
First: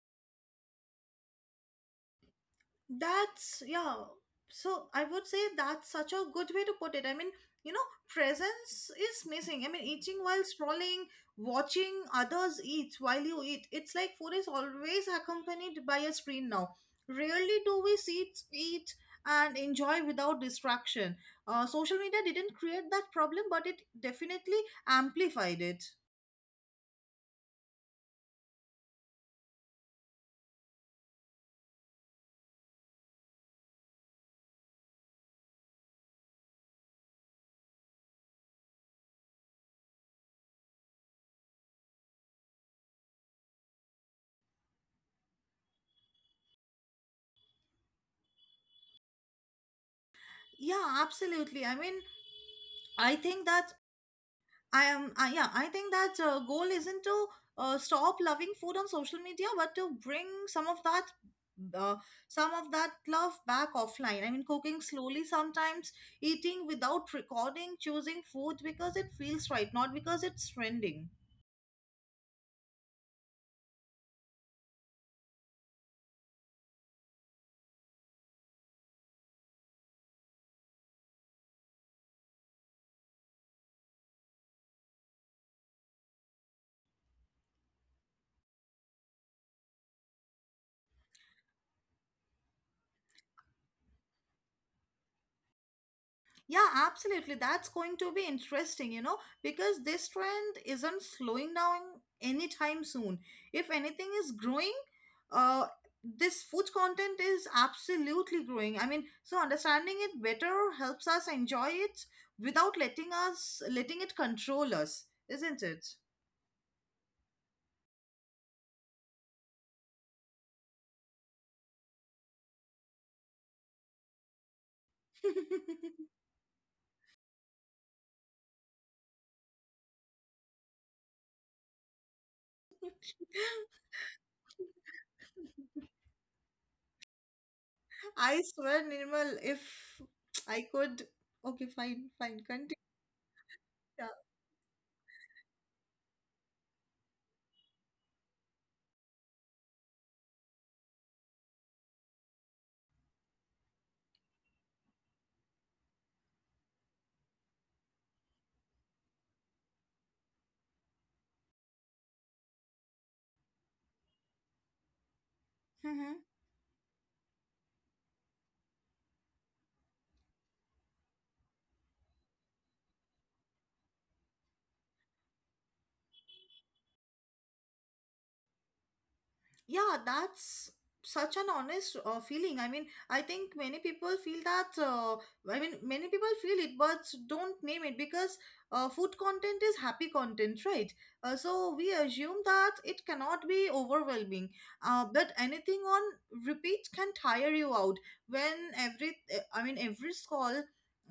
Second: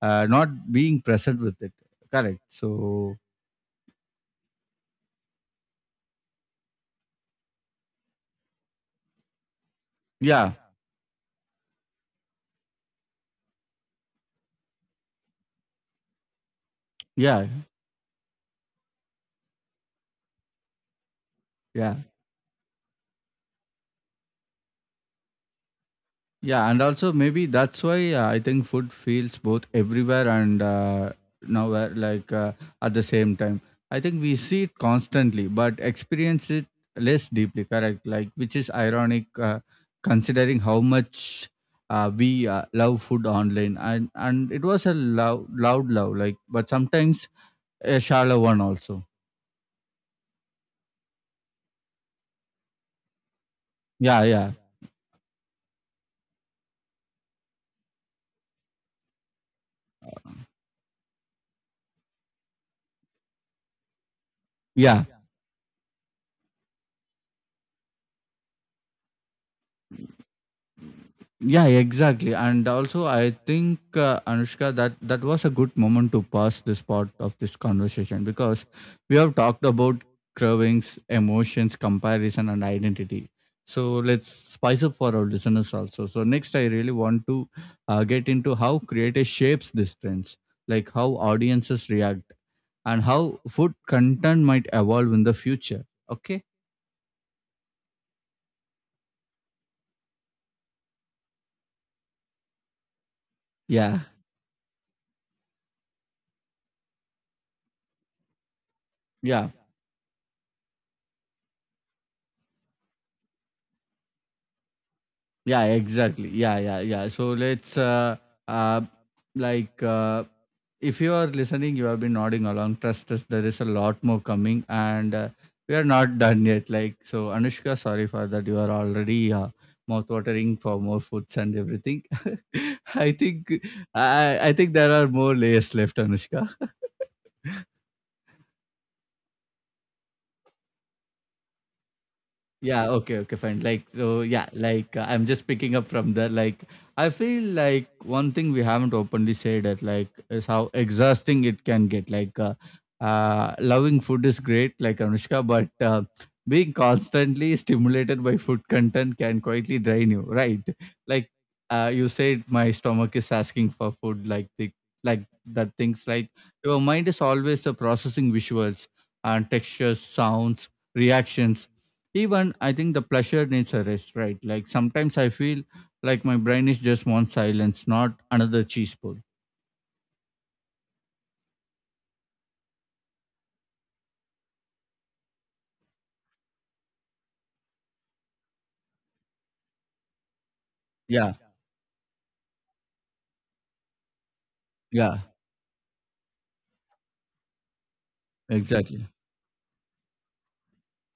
A: not being present with it. Correct. So
B: That's, yeah. So I would say that's such a good way to put it. I mean, you know, presence is missing. I mean, eating while
A: yeah,
B: scrolling, watching others eat while you eat. It's like food is always accompanied by a screen now.
A: yeah,
B: Rarely do we sit, eat, and enjoy without distraction.
A: yeah.
B: Social media didn't create that problem, but it definitely amplified it.
A: Yeah, and also, maybe that's why I think food feels both everywhere and nowhere, like, at the same time. I think we see it constantly, but experience it less deeply. Correct, like, which is ironic, considering how much we love food online, and it was a loud, loud love, like, but sometimes a shallow one also.
B: Yeah, absolutely. I mean, I think that
A: Yeah, yeah,
B: I am, I, yeah, I think that goal isn't to stop loving food on social media, but to bring some of that, uh, some of that love back offline. I mean, cooking
A: yeah.
B: slowly sometimes, eating without recording, choosing food because it feels right, not because it's trending.
A: Yeah, exactly. And also, I think Anushka, that was a good moment to pass this part of this conversation, because we have talked about cravings, emotions, comparison, and identity. So let's spice up for our listeners also. So next, I really want to get into how creator shapes these trends, like, how audiences react and how food content might evolve in the future. Okay.
B: Yeah, absolutely. That's going to be interesting, you know, because this trend isn't slowing down anytime soon. If
A: Yeah.
B: anything is growing, uh, this food content is absolutely growing. I mean, so
A: Yeah,
B: understanding it better helps us enjoy it without letting it control us,
A: yeah,
B: isn't it?
A: exactly. Yeah, yeah, yeah. So let's uh like, if you are listening, you have been nodding along. Trust us, there is a lot more coming, and we are not done yet. Like, so, Anushka, sorry for that. You are already mouth-watering for more foods and everything. I think I think there are more layers left, Anushka.
B: I swear, Nirmal, if I could. Okay, fine, fine. Continue.
A: Yeah, okay, okay, fine. Like,
B: Yeah.
A: so yeah, like, I'm just picking up from that. Like, I feel like one thing we haven't openly said that, like, is how exhausting it can get. Like, loving food is great, like, Anushka, but being constantly stimulated by food content can quietly drain you, right? Like, you said my stomach is asking for food, like the like that, things like your mind is always the processing visuals and textures, sounds, reactions. Even, I think the pleasure needs a rest, right? Like, sometimes I feel like my brain is just one silence, not another cheese pull.
B: Yeah, that's such an honest feeling. I mean, I think many people feel that I mean many people feel it but don't name it because food content is happy content, right?
A: Yeah,
B: So we assume that it cannot be overwhelming,
A: yeah,
B: but anything on repeat can tire you out. When
A: exactly.
B: every I mean every scroll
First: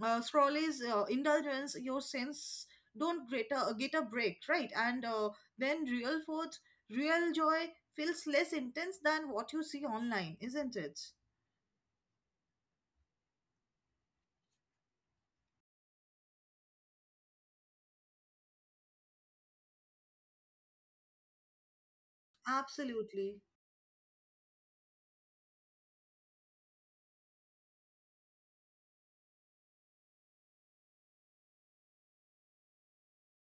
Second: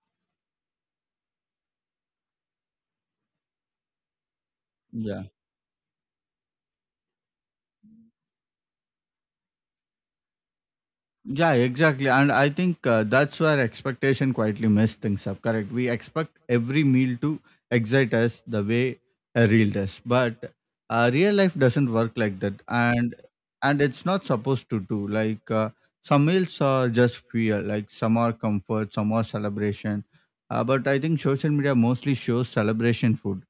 B: uh, scroll is indulgence, your sense don't get a break, right? And then real food real joy feels less intense than what you see online, isn't it?
A: Yeah, exactly. And I think that's where expectation quietly mess things up. Correct. We expect every meal to excite us the way a real does, but real life doesn't work like that. And
B: Absolutely.
A: and it's not supposed to do. Like, some meals are just fuel. Like, some are comfort, some are celebration. But I think social media mostly shows celebration food,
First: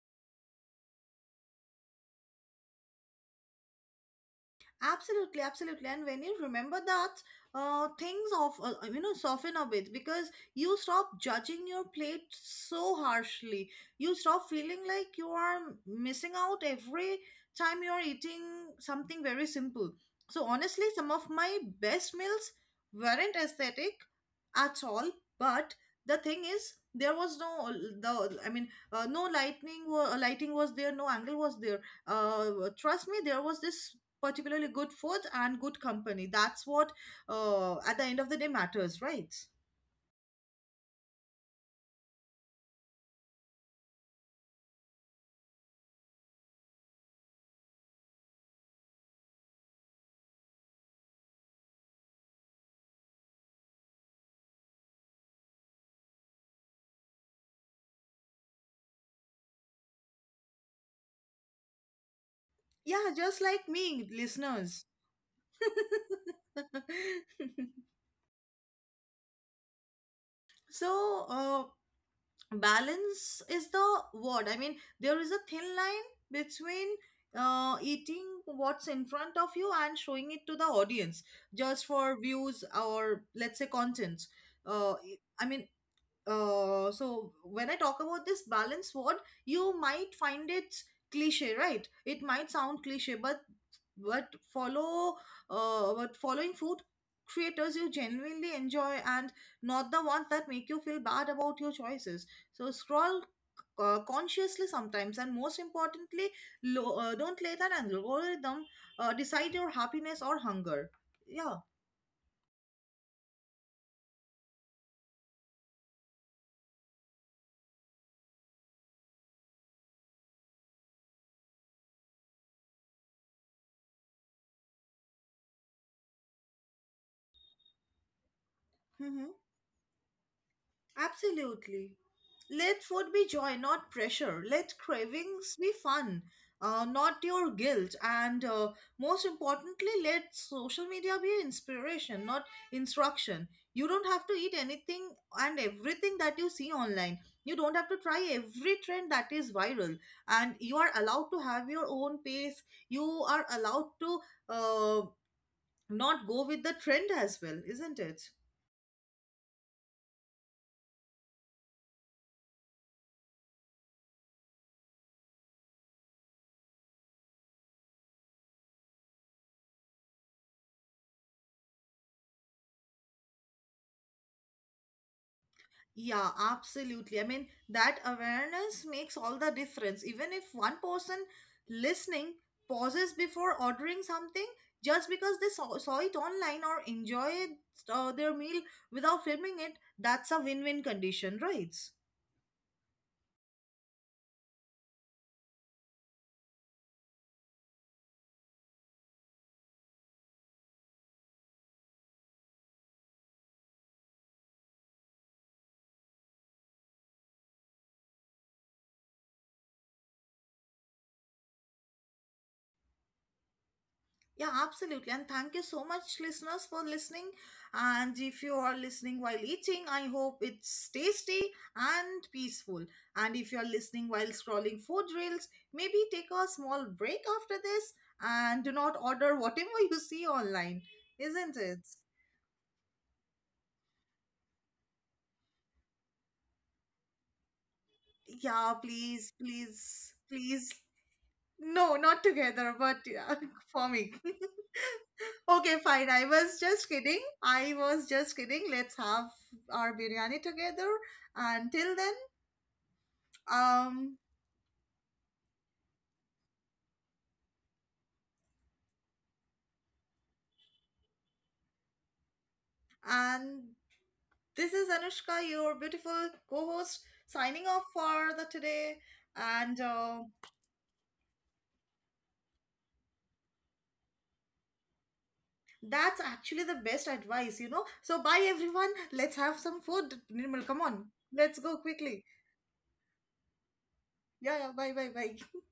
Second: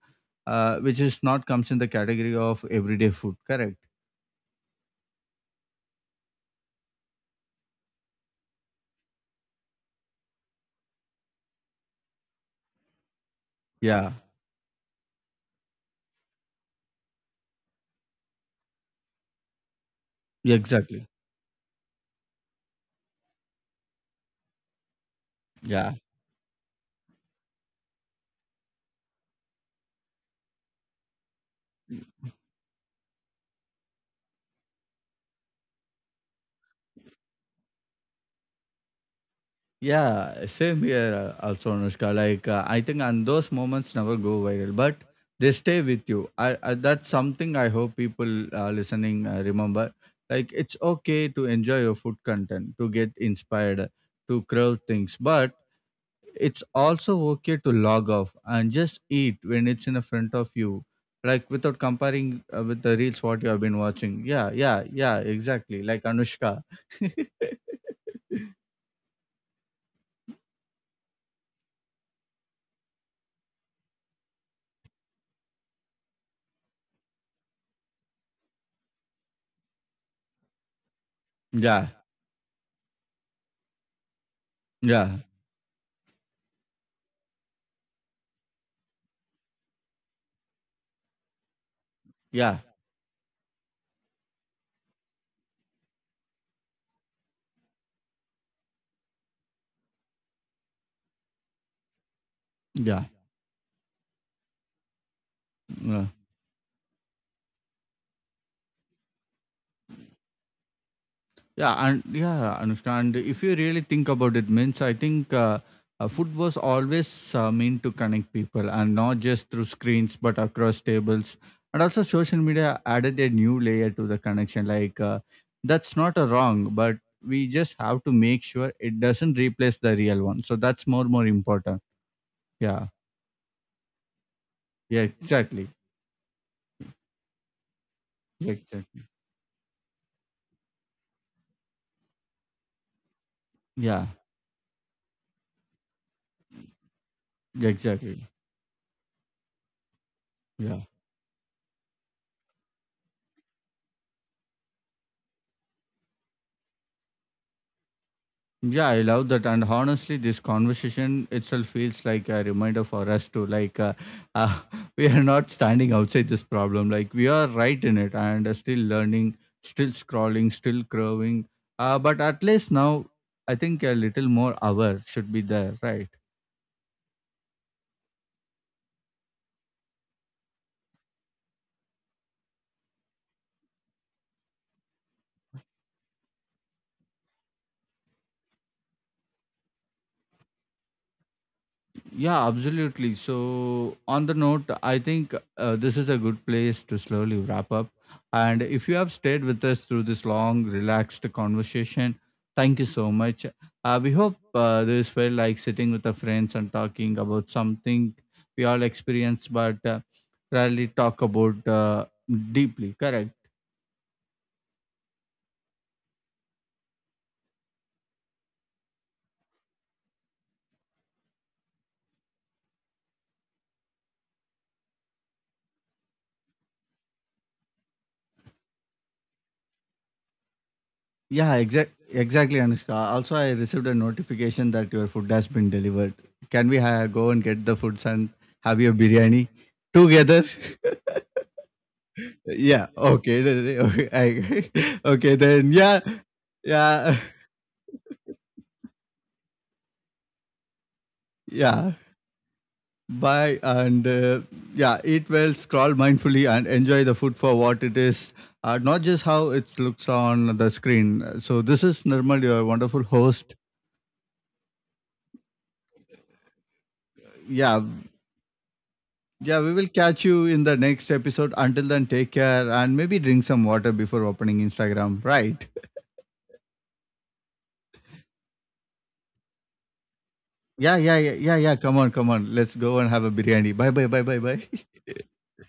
A: which is not comes in the category of everyday food. Correct.
B: And when you remember that, things of you know soften a bit because you stop judging your plate so harshly.
A: Yeah.
B: You stop feeling like you are missing out every time you're eating something very simple. So honestly, some
A: Exactly.
B: of my best meals weren't aesthetic at all, but
A: Yeah.
B: the thing is, there was no no lighting was there, no angle was there. uh, Trust me, there was this particularly good food and good company. That's what at the end of the day matters, right?
A: Yeah, same here, also Anushka. Like, I think, and those moments never go viral, but they stay with you. I that's something I hope people listening remember. Like, it's okay to enjoy your food content, to get inspired, to crave things, but it's also okay to log off and just eat when it's in front of you, like, without comparing with the
B: Yeah,
A: reels
B: just
A: what you have
B: like
A: been
B: me,
A: watching. Yeah,
B: listeners.
A: yeah, yeah, exactly. Like, Anushka.
B: so uh, Balance is the word. I mean, there is a thin line between eating what's in front of you and showing it to the audience just
A: Yeah,
B: for views, or let's say contents. uh,
A: yeah,
B: i mean so when I talk about this balance word, you might find it cliche, right? It might
A: yeah.
B: sound cliche, but but follow following food creators you genuinely enjoy and not the ones that make you feel bad about your choices. So
A: Yeah,
B: scroll consciously sometimes, and most
A: yeah,
B: importantly, don't let an algorithm decide your happiness or hunger. Yeah,
A: yeah, and yeah, Anushka. And if you really think about it, means, I think, food was always meant to connect people, and not just through screens, but across tables. And also, social media added a new layer to the connection. Like, that's not a wrong, but we just have to make sure it
B: hmm
A: doesn't replace the real one. So that's more important.
B: absolutely. Let
A: Yeah,
B: food be joy, not pressure. Let
A: yeah,
B: cravings
A: exactly.
B: be fun, not your guilt. And
A: Yeah, exactly.
B: most importantly, let social media be inspiration, not instruction. You don't
A: Yeah,
B: have to eat anything and everything that you see online. You don't
A: yeah,
B: have to try
A: exactly.
B: every trend that is viral. And you
A: Yeah.
B: are allowed to have your own pace. You are allowed to uh, not go with the trend as well, isn't it?
A: Yeah, I love that. And honestly, this conversation itself feels like a reminder for us to, like, uh, we are not standing outside this problem. Like, we are right in it, and still learning, still scrolling, still growing. But at least now, I think a little more hour should be there, right?
B: Yeah, absolutely. I mean, that awareness makes all the difference. Even if one person listening pauses before ordering something just because they saw it online, or enjoyed their meal without filming it, that's a win win condition, right?
A: Yeah, absolutely. So, on the note, I think this is a good place to slowly wrap up. And if you have stayed with us through this long, relaxed conversation, thank you so much. We hope this felt like sitting with our friends and talking about something we all experience, but rarely talk about deeply. Correct.
B: Yeah, absolutely. And thank you so much, listeners, for listening. And if you are listening while eating, I hope it's tasty and peaceful. And if you're listening while scrolling food reels, maybe take a small break after this and do not order whatever you see online, isn't
A: Yeah,
B: it?
A: exactly, Anushka. Also, I received a notification that your food has been delivered. Can we go and get the food and
B: Yeah,
A: have your
B: please,
A: biryani
B: please,
A: together?
B: please. No, not together,
A: Yeah.
B: but yeah,
A: Okay.
B: for
A: Okay.
B: me.
A: Okay. Then
B: Okay,
A: yeah,
B: fine. I was just
A: yeah,
B: kidding. I was just kidding. Let's have our biryani together. Until
A: yeah.
B: then,
A: Bye, and
B: um,
A: yeah, eat well, scroll mindfully, and enjoy the food for what it is, not just how it looks on the screen. So this is Nirmal, your wonderful host.
B: and this is Anushka, your beautiful co-host, signing off
A: Yeah,
B: for the today.
A: yeah, we
B: And
A: will catch you in the next episode. Until then, take care, and maybe drink some water before opening Instagram. Right.
B: That's actually the best advice, you know. So bye everyone. Let's have some food. Nirmal, come
A: Yeah,
B: on.
A: yeah, yeah,
B: Let's
A: yeah,
B: go
A: yeah. Come on,
B: quickly.
A: come on. Let's go and have a biryani. Bye, bye, bye, bye,
B: Yeah,
A: bye.
B: yeah. Bye, bye, bye.